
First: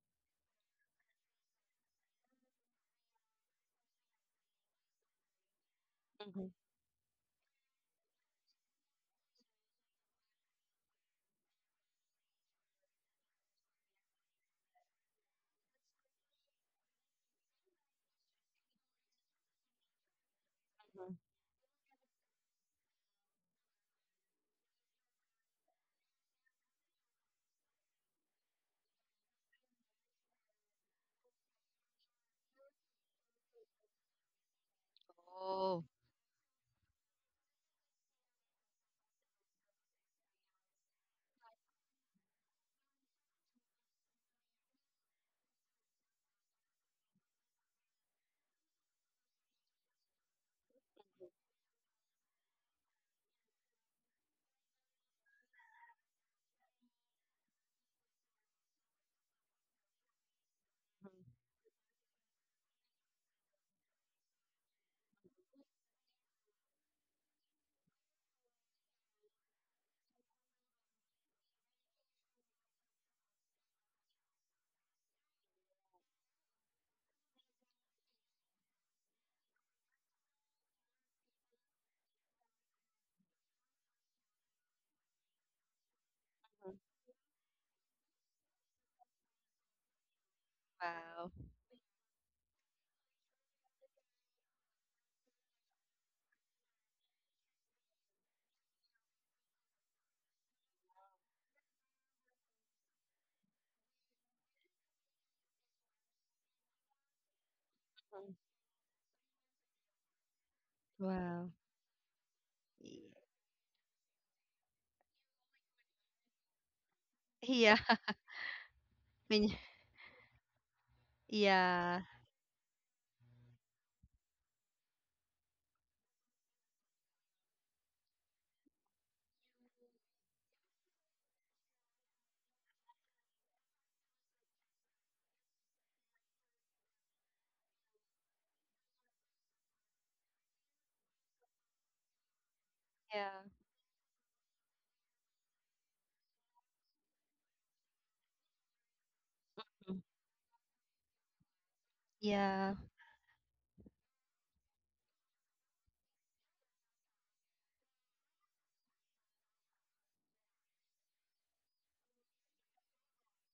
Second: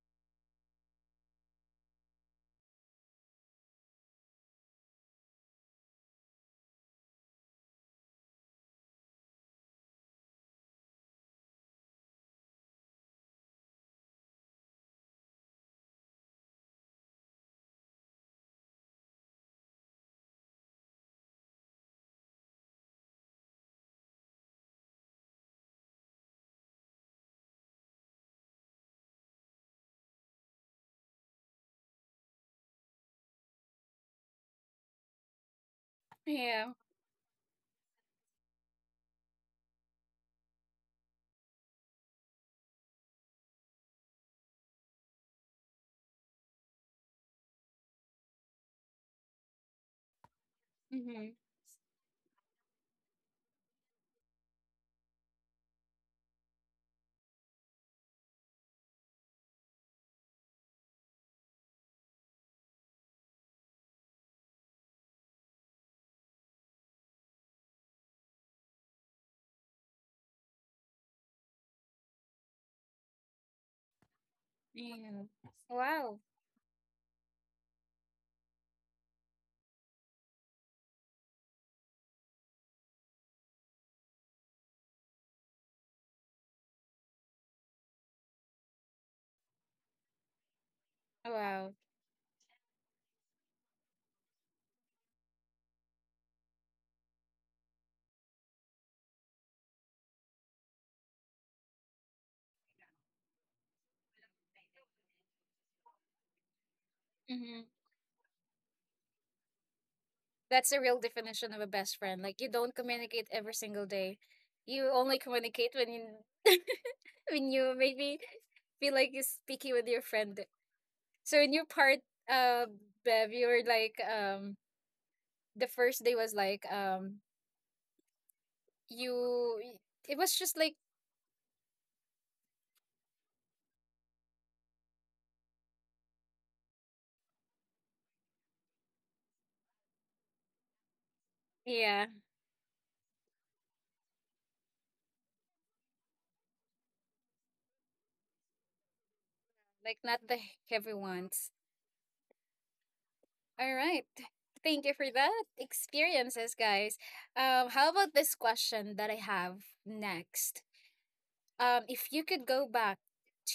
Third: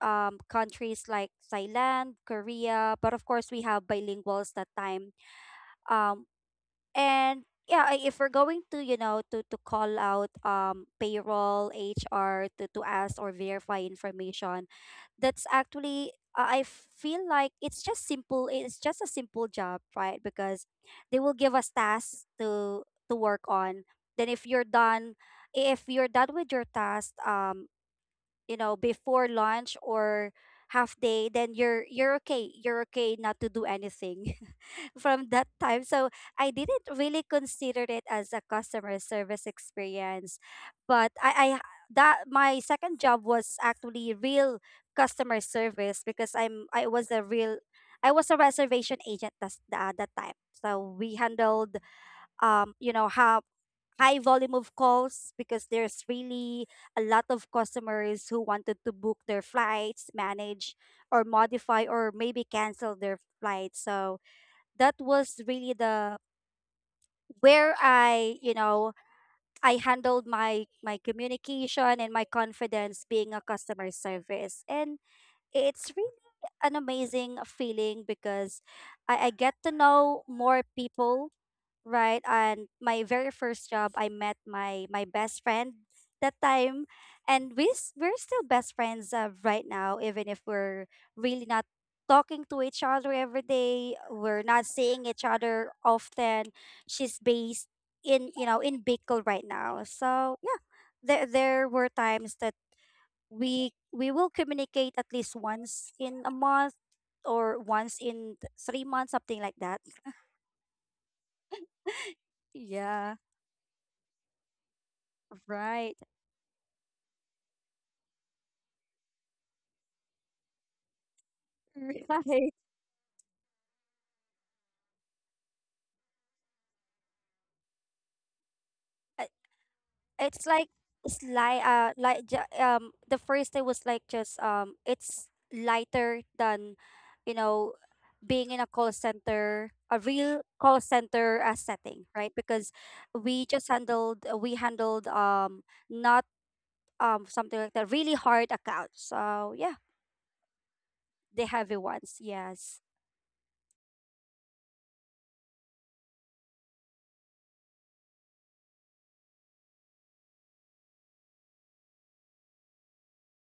B: um, countries like Thailand, Korea, but of course we have bilinguals that time. um
C: Mm-hmm.
B: and yeah, if we're going to, you know, to call out, um, payroll HR to ask or verify information, that's actually, I feel like it's just simple. It's just a simple job, right? Because they will give us tasks to work on. Then if you're done with your task, um, you know, before lunch or half day, then you're okay, you're okay not to do anything from that time.
C: Oh,
B: So I
A: Yeah.
B: didn't really consider it as a customer service experience. But I, that my second job was actually real customer service. Because I was a real, I was a reservation agent, that's at that time. So we
A: Mm-hmm.
B: handled, um, you know, how high volume of calls, because there's really a lot of customers who wanted to book their flights, manage or modify or maybe cancel their flights. So that was really the where I, you know, I handled my my communication and my confidence being a customer service. And
A: Yeah.
B: it's really
A: Wow.
B: an amazing feeling because I get to know more people, right? And my very first job, I met my my best friend that time, and we're still best friends, right now, even if we're
C: wow.
B: really not
A: Wow.
B: talking to each other every day. We're not seeing each other often. She's based in, you know, in Bicol right now. So yeah, there were times that we will communicate at least once in a month or once in 3 months, something like that.
A: That's the real
C: Wow.
A: definition of a best friend. Like, you don't
C: Y—
B: Yeah.
A: communicate every single day. You only communicate when
B: Right.
A: you when you
C: yeah. I
A: maybe feel like you're
C: mean,
A: speaking with your friend. So in your part,
C: yeah.
B: Right.
A: uh, Bev, you were like, the first day was like,
B: Uh,
A: you, it was
B: It's
A: just
B: like,
A: like,
B: it's light, like um, the first day was like just, um, it's lighter than, you know, being in a call center, a real call center,
A: yeah,
B: setting, right? Because
C: Yeah.
B: we just handled, we handled, um, not, um, something like that really hard accounts. So yeah,
A: like
C: Mm.
A: not the heavy
B: the
A: ones.
B: heavy ones,
C: Yeah.
B: yes.
A: All right. Thank you for that experiences, guys. How about this question that I have next? If you could go back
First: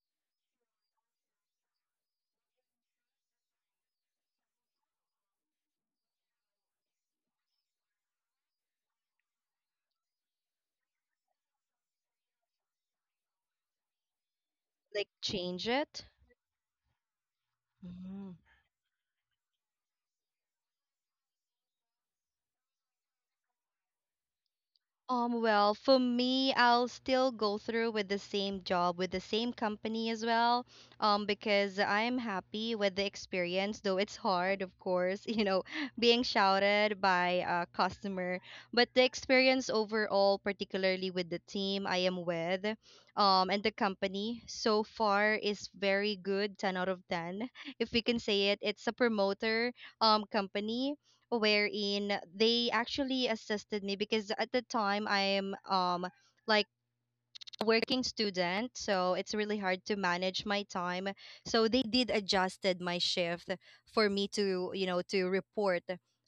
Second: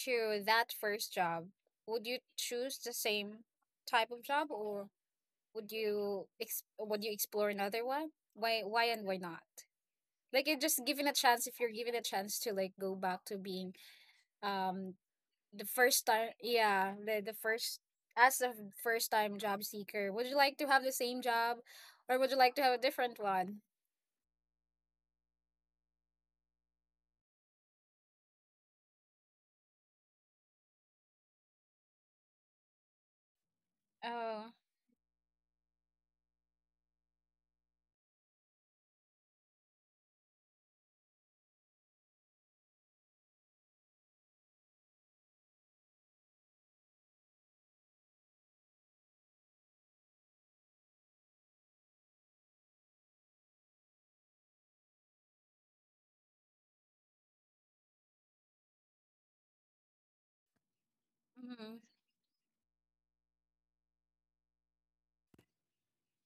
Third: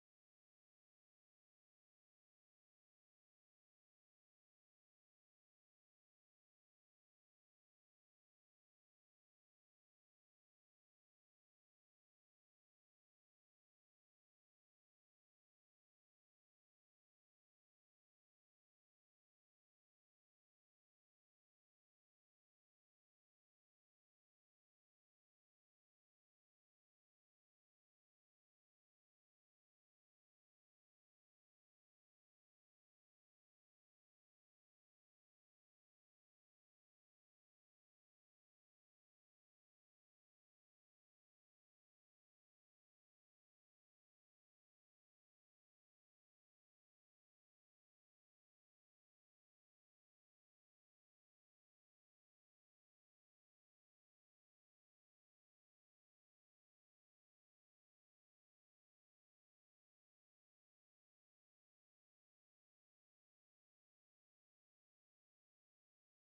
A: to that first job, would you choose the same type of job, or would you explore another one? Why and why not? Like, you're just given a chance if you're given a chance to, like, go back to being, um
C: Like,
A: the
C: change it.
A: first time, yeah, the first, as a first time job seeker, would you like to have the same job, or would you like to have a different one?
C: Well, for me, I'll still go through with the same job, with the same company as well. Because I'm happy with the experience, though it's
A: Oh,
C: hard, of course, you know, being shouted by a customer. But the experience overall, particularly with the team I am with, and the company so far is very good, 10 out of 10. If we can say it, it's a promoter company, wherein they actually assisted me, because at the time I am, um, like working student, so it's really hard to manage my time. So
A: mm-hmm.
C: they did adjusted my shift for me to, you know, to report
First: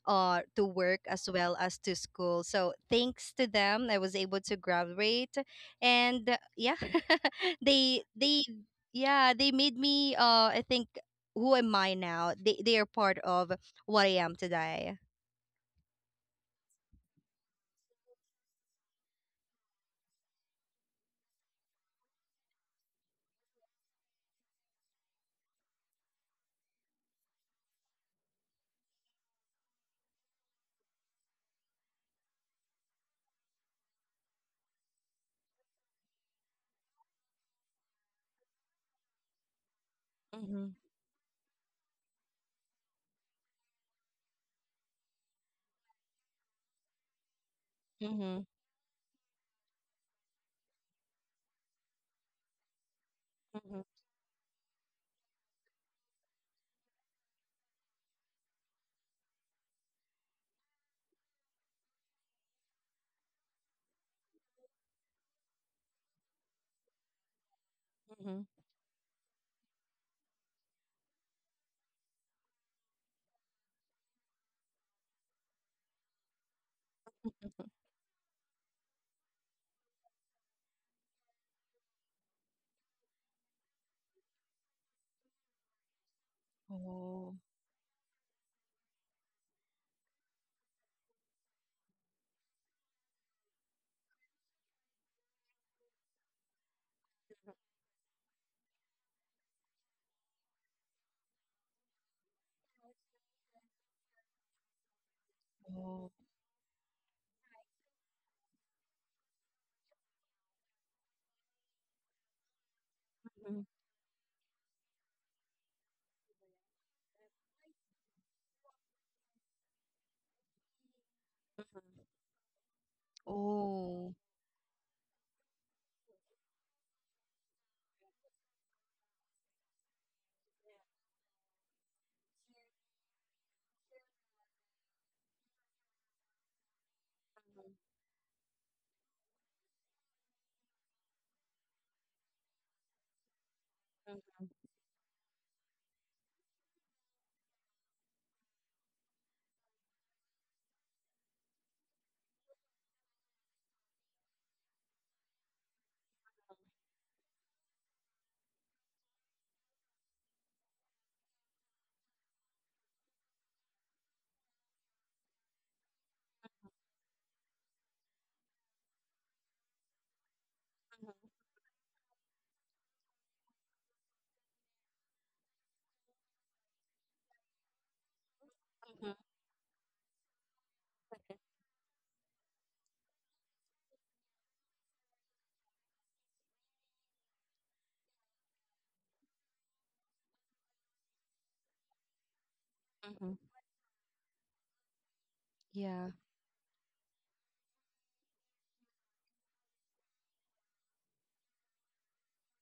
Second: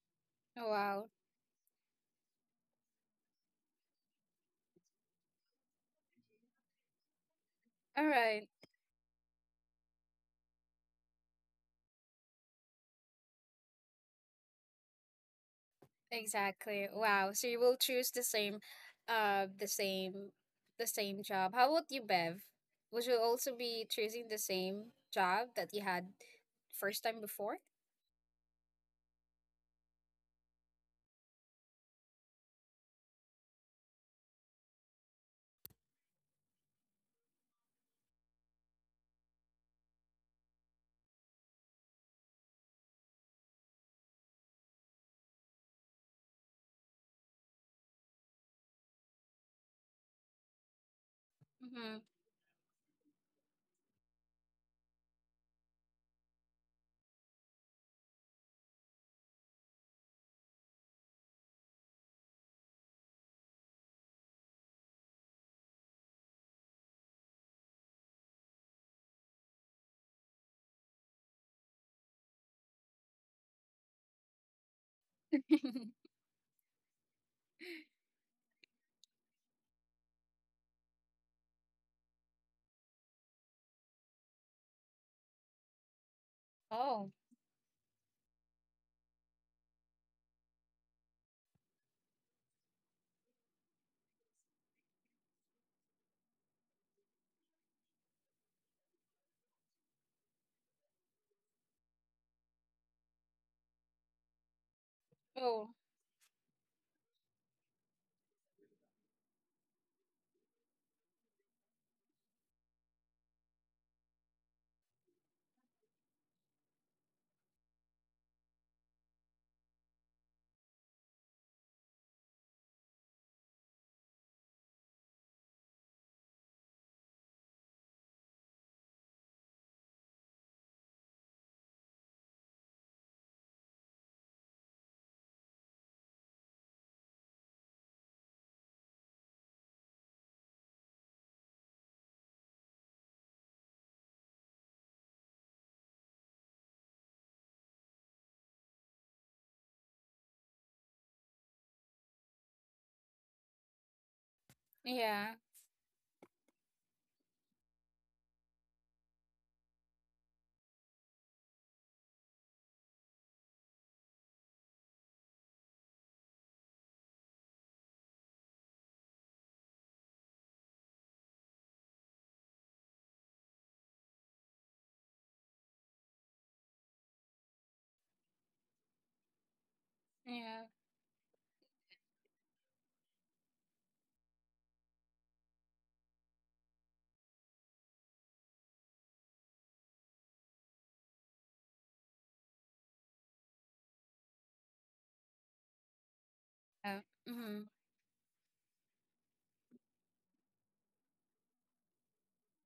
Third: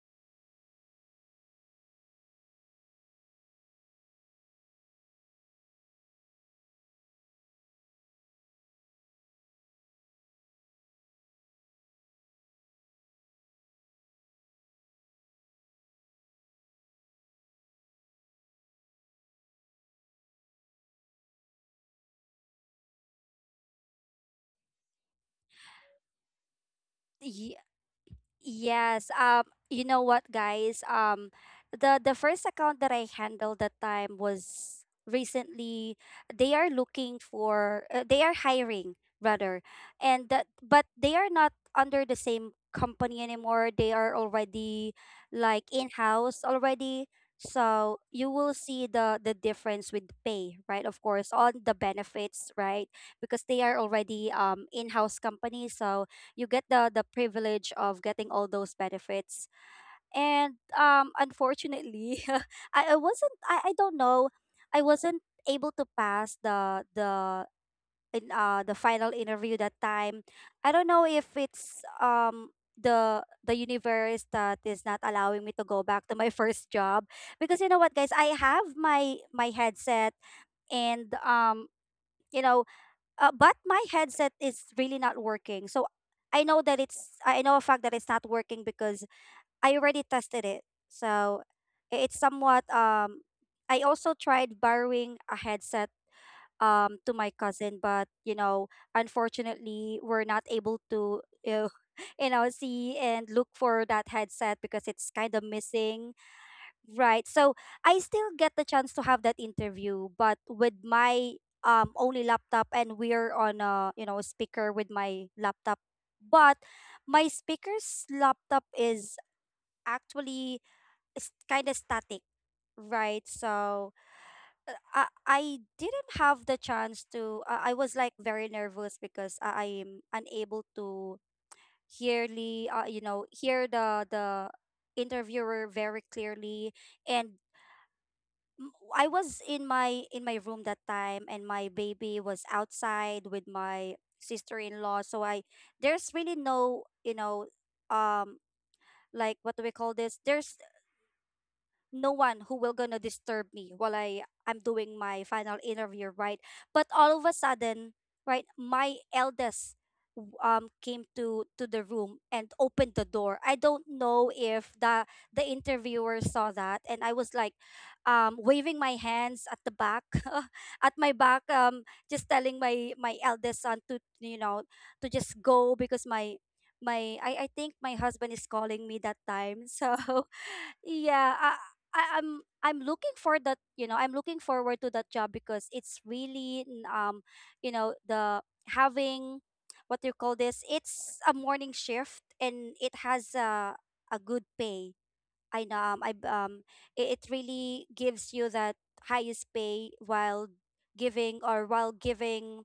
C: to
A: Oh,
C: work
A: wow.
C: as well as to school. So thanks to them, I was able to graduate. And yeah, they
A: All
C: they
A: right.
C: yeah, they made me, I think, who am I now. They are part of what I am today.
A: Exactly. Wow. So you will choose the same, the same, the same job. How about you, Bev? Would you also be choosing the same job that you had first time before?
B: Yes. You know what, guys? The first account that I handled that time was recently. They are looking for. They are hiring rather, and that but they are not under the same company anymore. They are already like in house already. So you
C: Mhm,
B: will see the difference with pay, right? Of course, on the
A: Mm-hmm.
B: benefits, right? Because they are
C: mhm,
B: already, um, in house company. So you get the privilege of getting all those benefits. And unfortunately, I wasn't I don't know, I wasn't able to pass the in
C: mhm,
B: the final interview that time. I don't know if it's, um, the universe that is not allowing me to go back to my first job. Because you
C: mhm.
B: know what, guys, I have my my headset. And um, you know, but my headset is really not working. So I know that
A: Oh.
B: it's,
C: Oh,
B: I know a fact that it's not working, because I already tested it. So it's somewhat, um, I also tried borrowing a headset, um, to my cousin. But you know, unfortunately we're not able to, uh, you know, see and look for that headset, because it's kind of
A: Oh.
C: oh.
B: missing. Right. So I still get the chance to have that interview, but with my, um, only laptop, and we're on
C: Mhm,
B: a, you know, a speaker with my laptop. But my speaker's laptop is actually kind of
C: mhm.
B: static, right? So
C: Oh.
B: uh, I didn't have the chance to. I was like very nervous because I am unable to hearly, you know, hear the interviewer very clearly. And I was in my room that time, and my baby was outside with my
C: Mhm,
B: sister-in-law. So I, there's really no, you know, um, like what do we call this, there's no one who will gonna disturb me while I'm doing my
A: Yeah.
B: final interview, right? But all of a sudden, right, my eldest, came to the room and opened the door. I don't know if the the interviewer saw that. And I was like, um, waving my hands at the back at my back, um, just telling my my eldest son to, you know, to just go, because my, I think my husband is calling me
C: mhm,
B: that time. So
A: Yeah.
B: yeah, I'm I'm looking for that, you know, I'm looking forward to that job, because it's really you know, the having, what do you call this, it's a morning shift and it has
C: mhm.
B: a good pay. I know, I
C: Yeah.
A: Yeah.
B: it, it
A: Mm-hmm.
B: really gives you that highest pay while giving, or while giving,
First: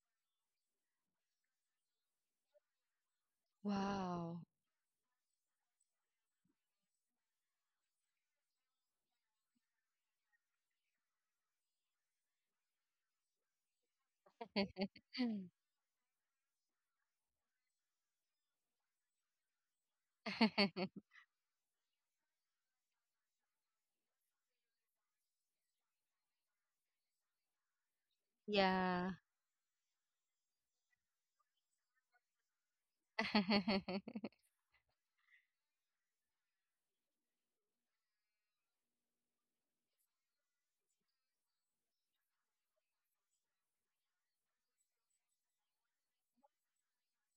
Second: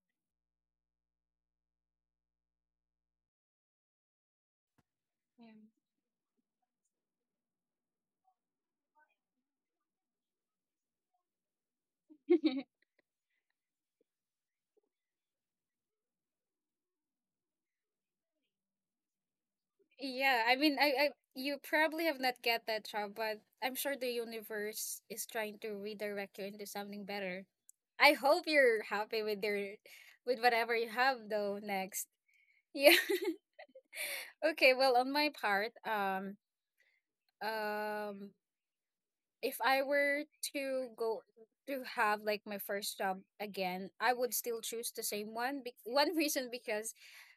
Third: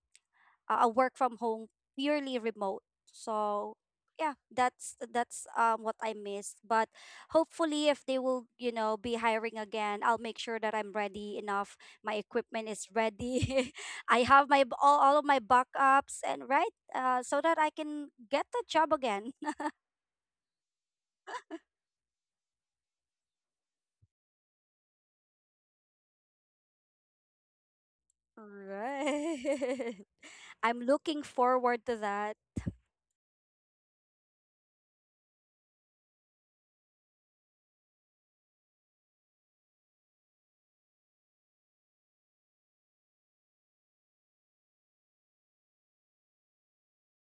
B: work from home, purely remote. So yeah,
C: Wow.
B: that's, um, what I missed. But hopefully, if they will, you know, be hiring again, I'll make sure that I'm ready enough. My
A: Yeah.
B: equipment is ready. I have my all of my backups and right, so that I can get the job again.
A: Yeah, I mean, I, you probably have not get that job, but I'm sure the universe is trying to redirect you into something better. I hope you're
C: Yeah.
A: happy with your,
B: Right.
A: with whatever
B: I'm
A: you
B: looking
A: have though
B: forward to
A: next.
B: that.
A: Yeah. Okay. Well, on my part, um, if I were to go to have like my first job again, I would still choose the same one. One reason, because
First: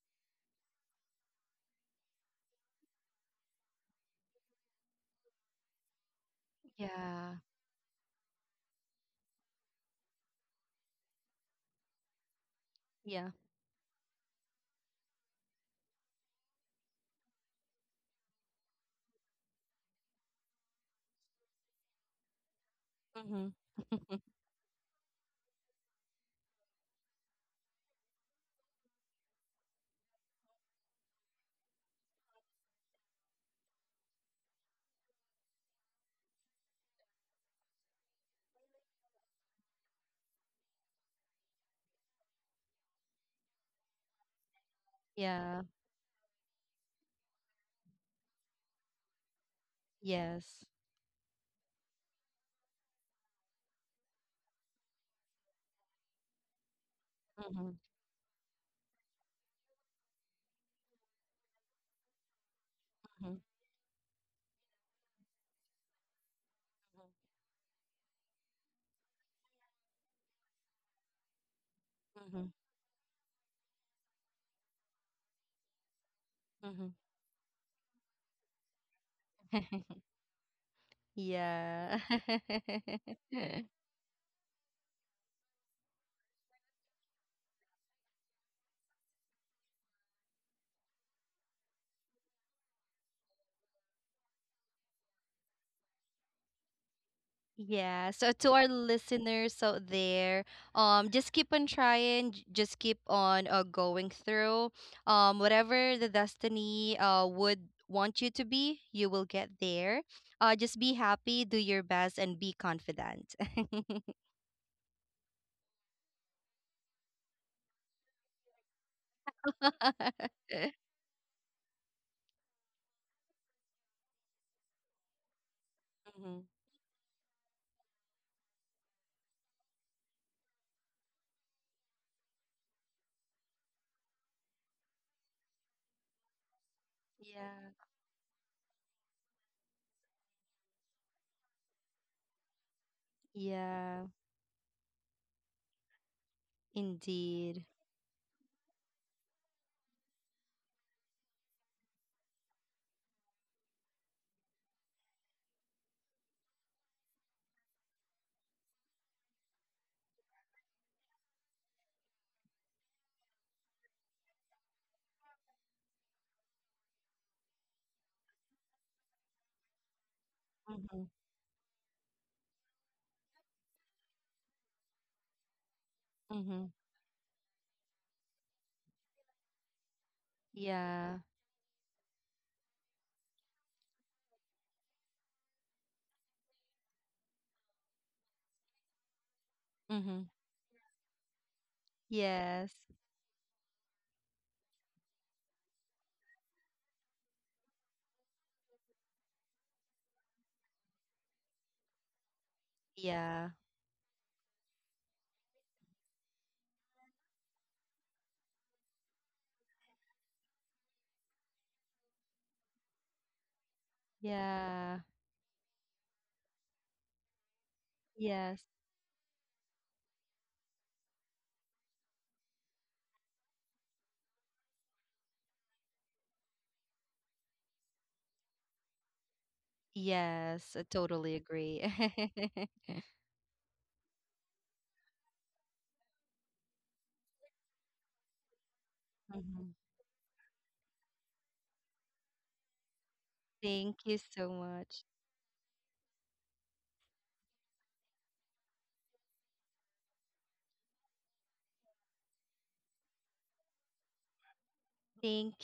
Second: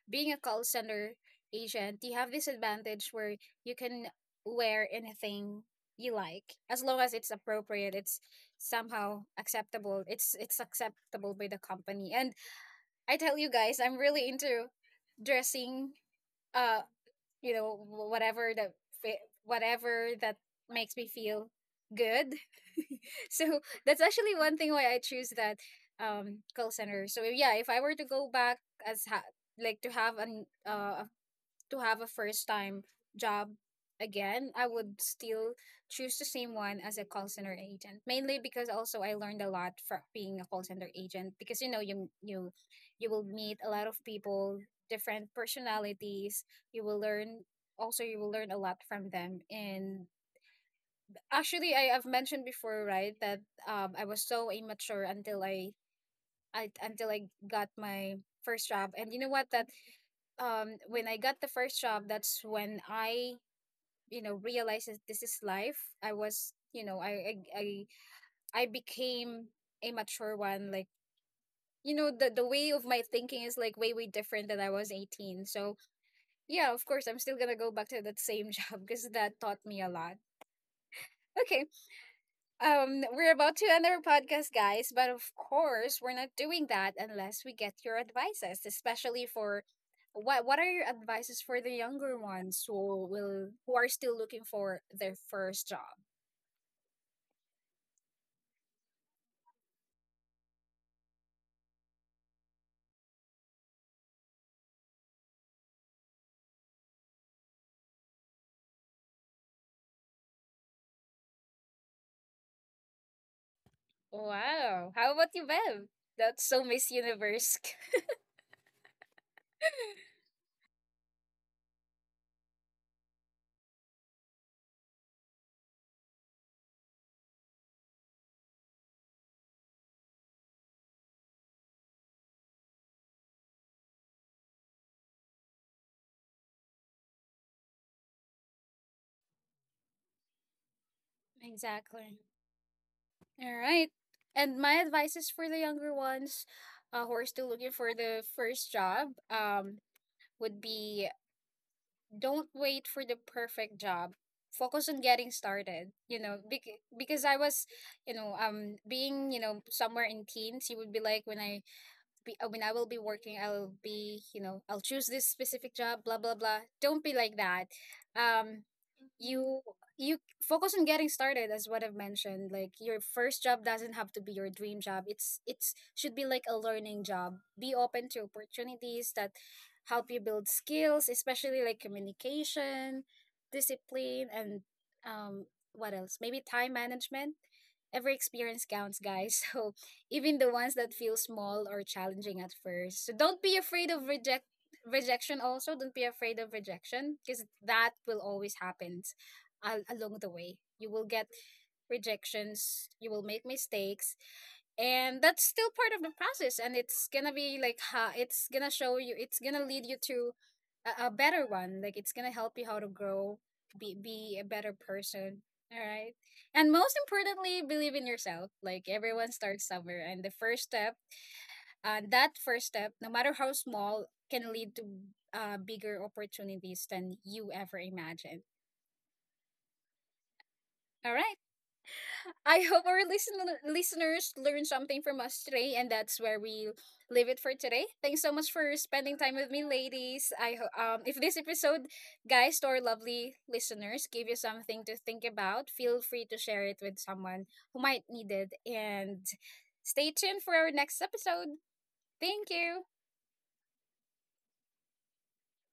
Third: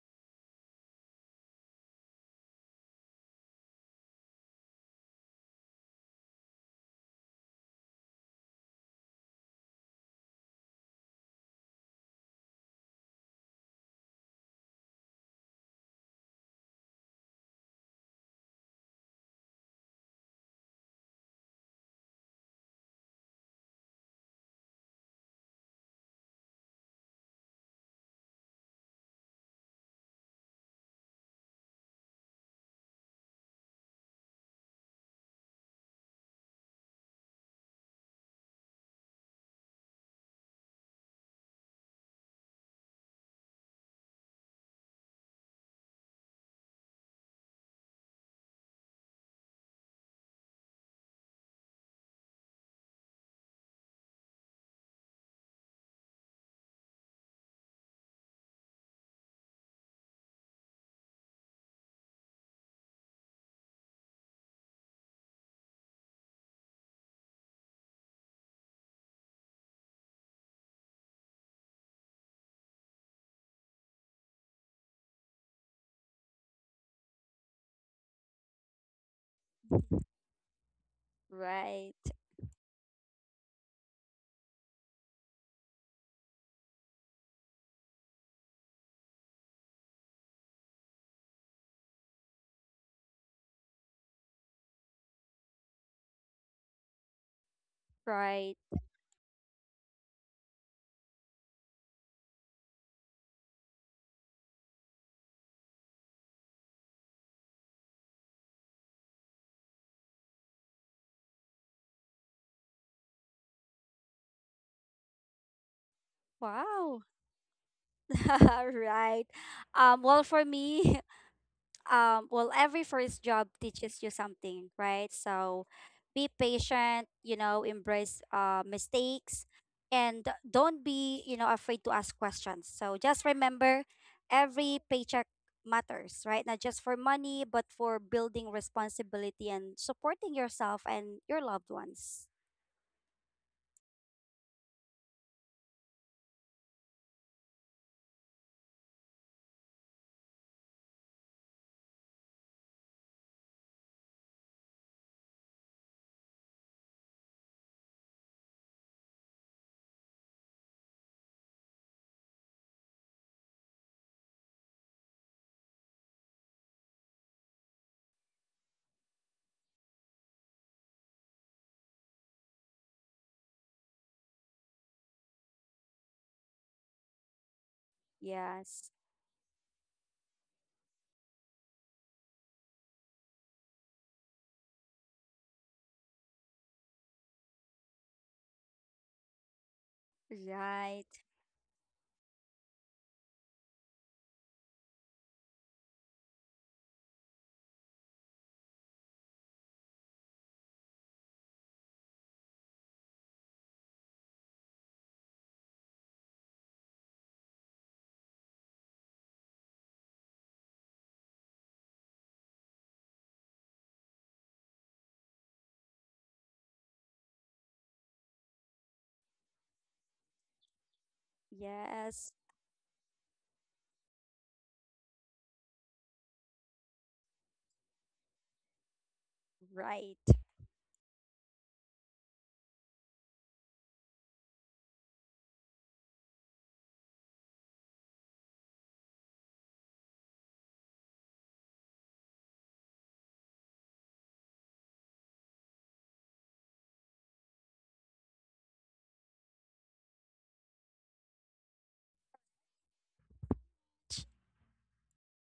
A: being a call center agent, you have this advantage where you can wear anything you like, as long as
C: Yeah.
A: it's appropriate, it's somehow acceptable, it's acceptable by the company. And
C: Yeah.
A: I tell you guys, I'm really into dressing, uh you know, whatever whatever that makes me feel good.
C: Mhm.
A: So that's actually one thing why I choose that call center. So yeah, if I were to go back as ha- like to have a first time job again, I would still choose the same one as a call center agent. Mainly because also I learned a lot from being a call center agent, because you know, you will meet a lot of people, different
C: Yeah.
A: personalities. You will learn you will learn a lot from them. And
C: Yes.
A: actually, I have mentioned before, right, that I was so immature until I until I got
C: Mhm,
A: my first job. And you know what, that, when I got the first job, that's when I,
C: mhm,
A: you know, realized that this is life. I was, you know, I became a mature one. Like, you know, the
C: mhm,
A: way of my thinking is like way, way different than I was 18. So
C: mhm,
A: yeah, of
C: mhm.
A: course, I'm still gonna go back to that same job, because that taught me a lot. Okay.
B: Right.
C: Yeah.
A: We're about to end our podcast, guys, but of course, we're not doing that unless we get your advices, especially for, what are your advices for the younger ones, who are still looking for their first job?
C: Yeah, so to
B: Right.
C: our listeners out there, just keep on trying, just keep on going through. Whatever the destiny, uh, would want you to be, you will get there. Just be happy, do your best, and be confident.
A: Wow. How about you, Bev? That's so Miss
B: Wow.
A: Universe.
B: Right. Well,
C: Mhm.
B: for me, well, every first job teaches you something, right? So be patient, you know, embrace mistakes, and don't be, you know, afraid to ask questions. So just remember, every paycheck matters, right? Not just for money, but
C: Yeah,
B: for building responsibility and supporting yourself and your loved
A: Exactly.
B: ones.
A: All right.
C: yeah,
A: And my advice is for the younger ones, who are still looking
C: indeed.
A: for the first job, would be, don't wait for the perfect job. Focus on getting started, you know, because I was, you know, being, you know, somewhere in teens, you would be like, when I be I mean, I will be working, I'll be, you know, I'll choose this specific job, blah blah blah. Don't be like that. Um you you focus on getting
C: Mm-hmm.
A: started, as what I've mentioned. Like, your first job doesn't have to be your dream job. It's should be like a
C: Mm-hmm.
A: learning job. Be open to
B: Yes.
A: opportunities that help you build skills,
C: Yeah.
A: especially like communication, discipline and, um what else? Maybe time management. Every experience counts, guys. So
C: Mm-hmm.
A: even the ones that feel
B: Right.
A: small or challenging at
C: Yes.
A: first. So don't be afraid of rejection also. Don't be afraid of rejection, because that will always happen along the way. You will get rejections, you will make
C: Yeah.
A: mistakes, and that's still part of the process, and it's gonna be like ha it's gonna show you, it's gonna lead you to a better one, like it's gonna help you how to grow, be a better
C: Yeah.
A: person. All right. And most importantly, believe in yourself.
C: Yes.
A: Like, everyone starts somewhere, and the first step,
B: Yes.
A: that first step, no matter how small, can lead to, bigger opportunities than you ever imagined.
B: Right.
C: Yes, I
A: All right.
C: totally agree.
A: I hope our listeners learn something from us today, and that's where we leave it for today. Thanks so much for spending time with me,
C: Mhm.
A: ladies. If this episode, guys, to our lovely listeners,
C: Thank
A: gave
C: you
A: you
C: so
A: something to
C: much.
A: think about, feel free to share it with someone who might need it, and stay tuned for our next episode. Thank you.
C: Thank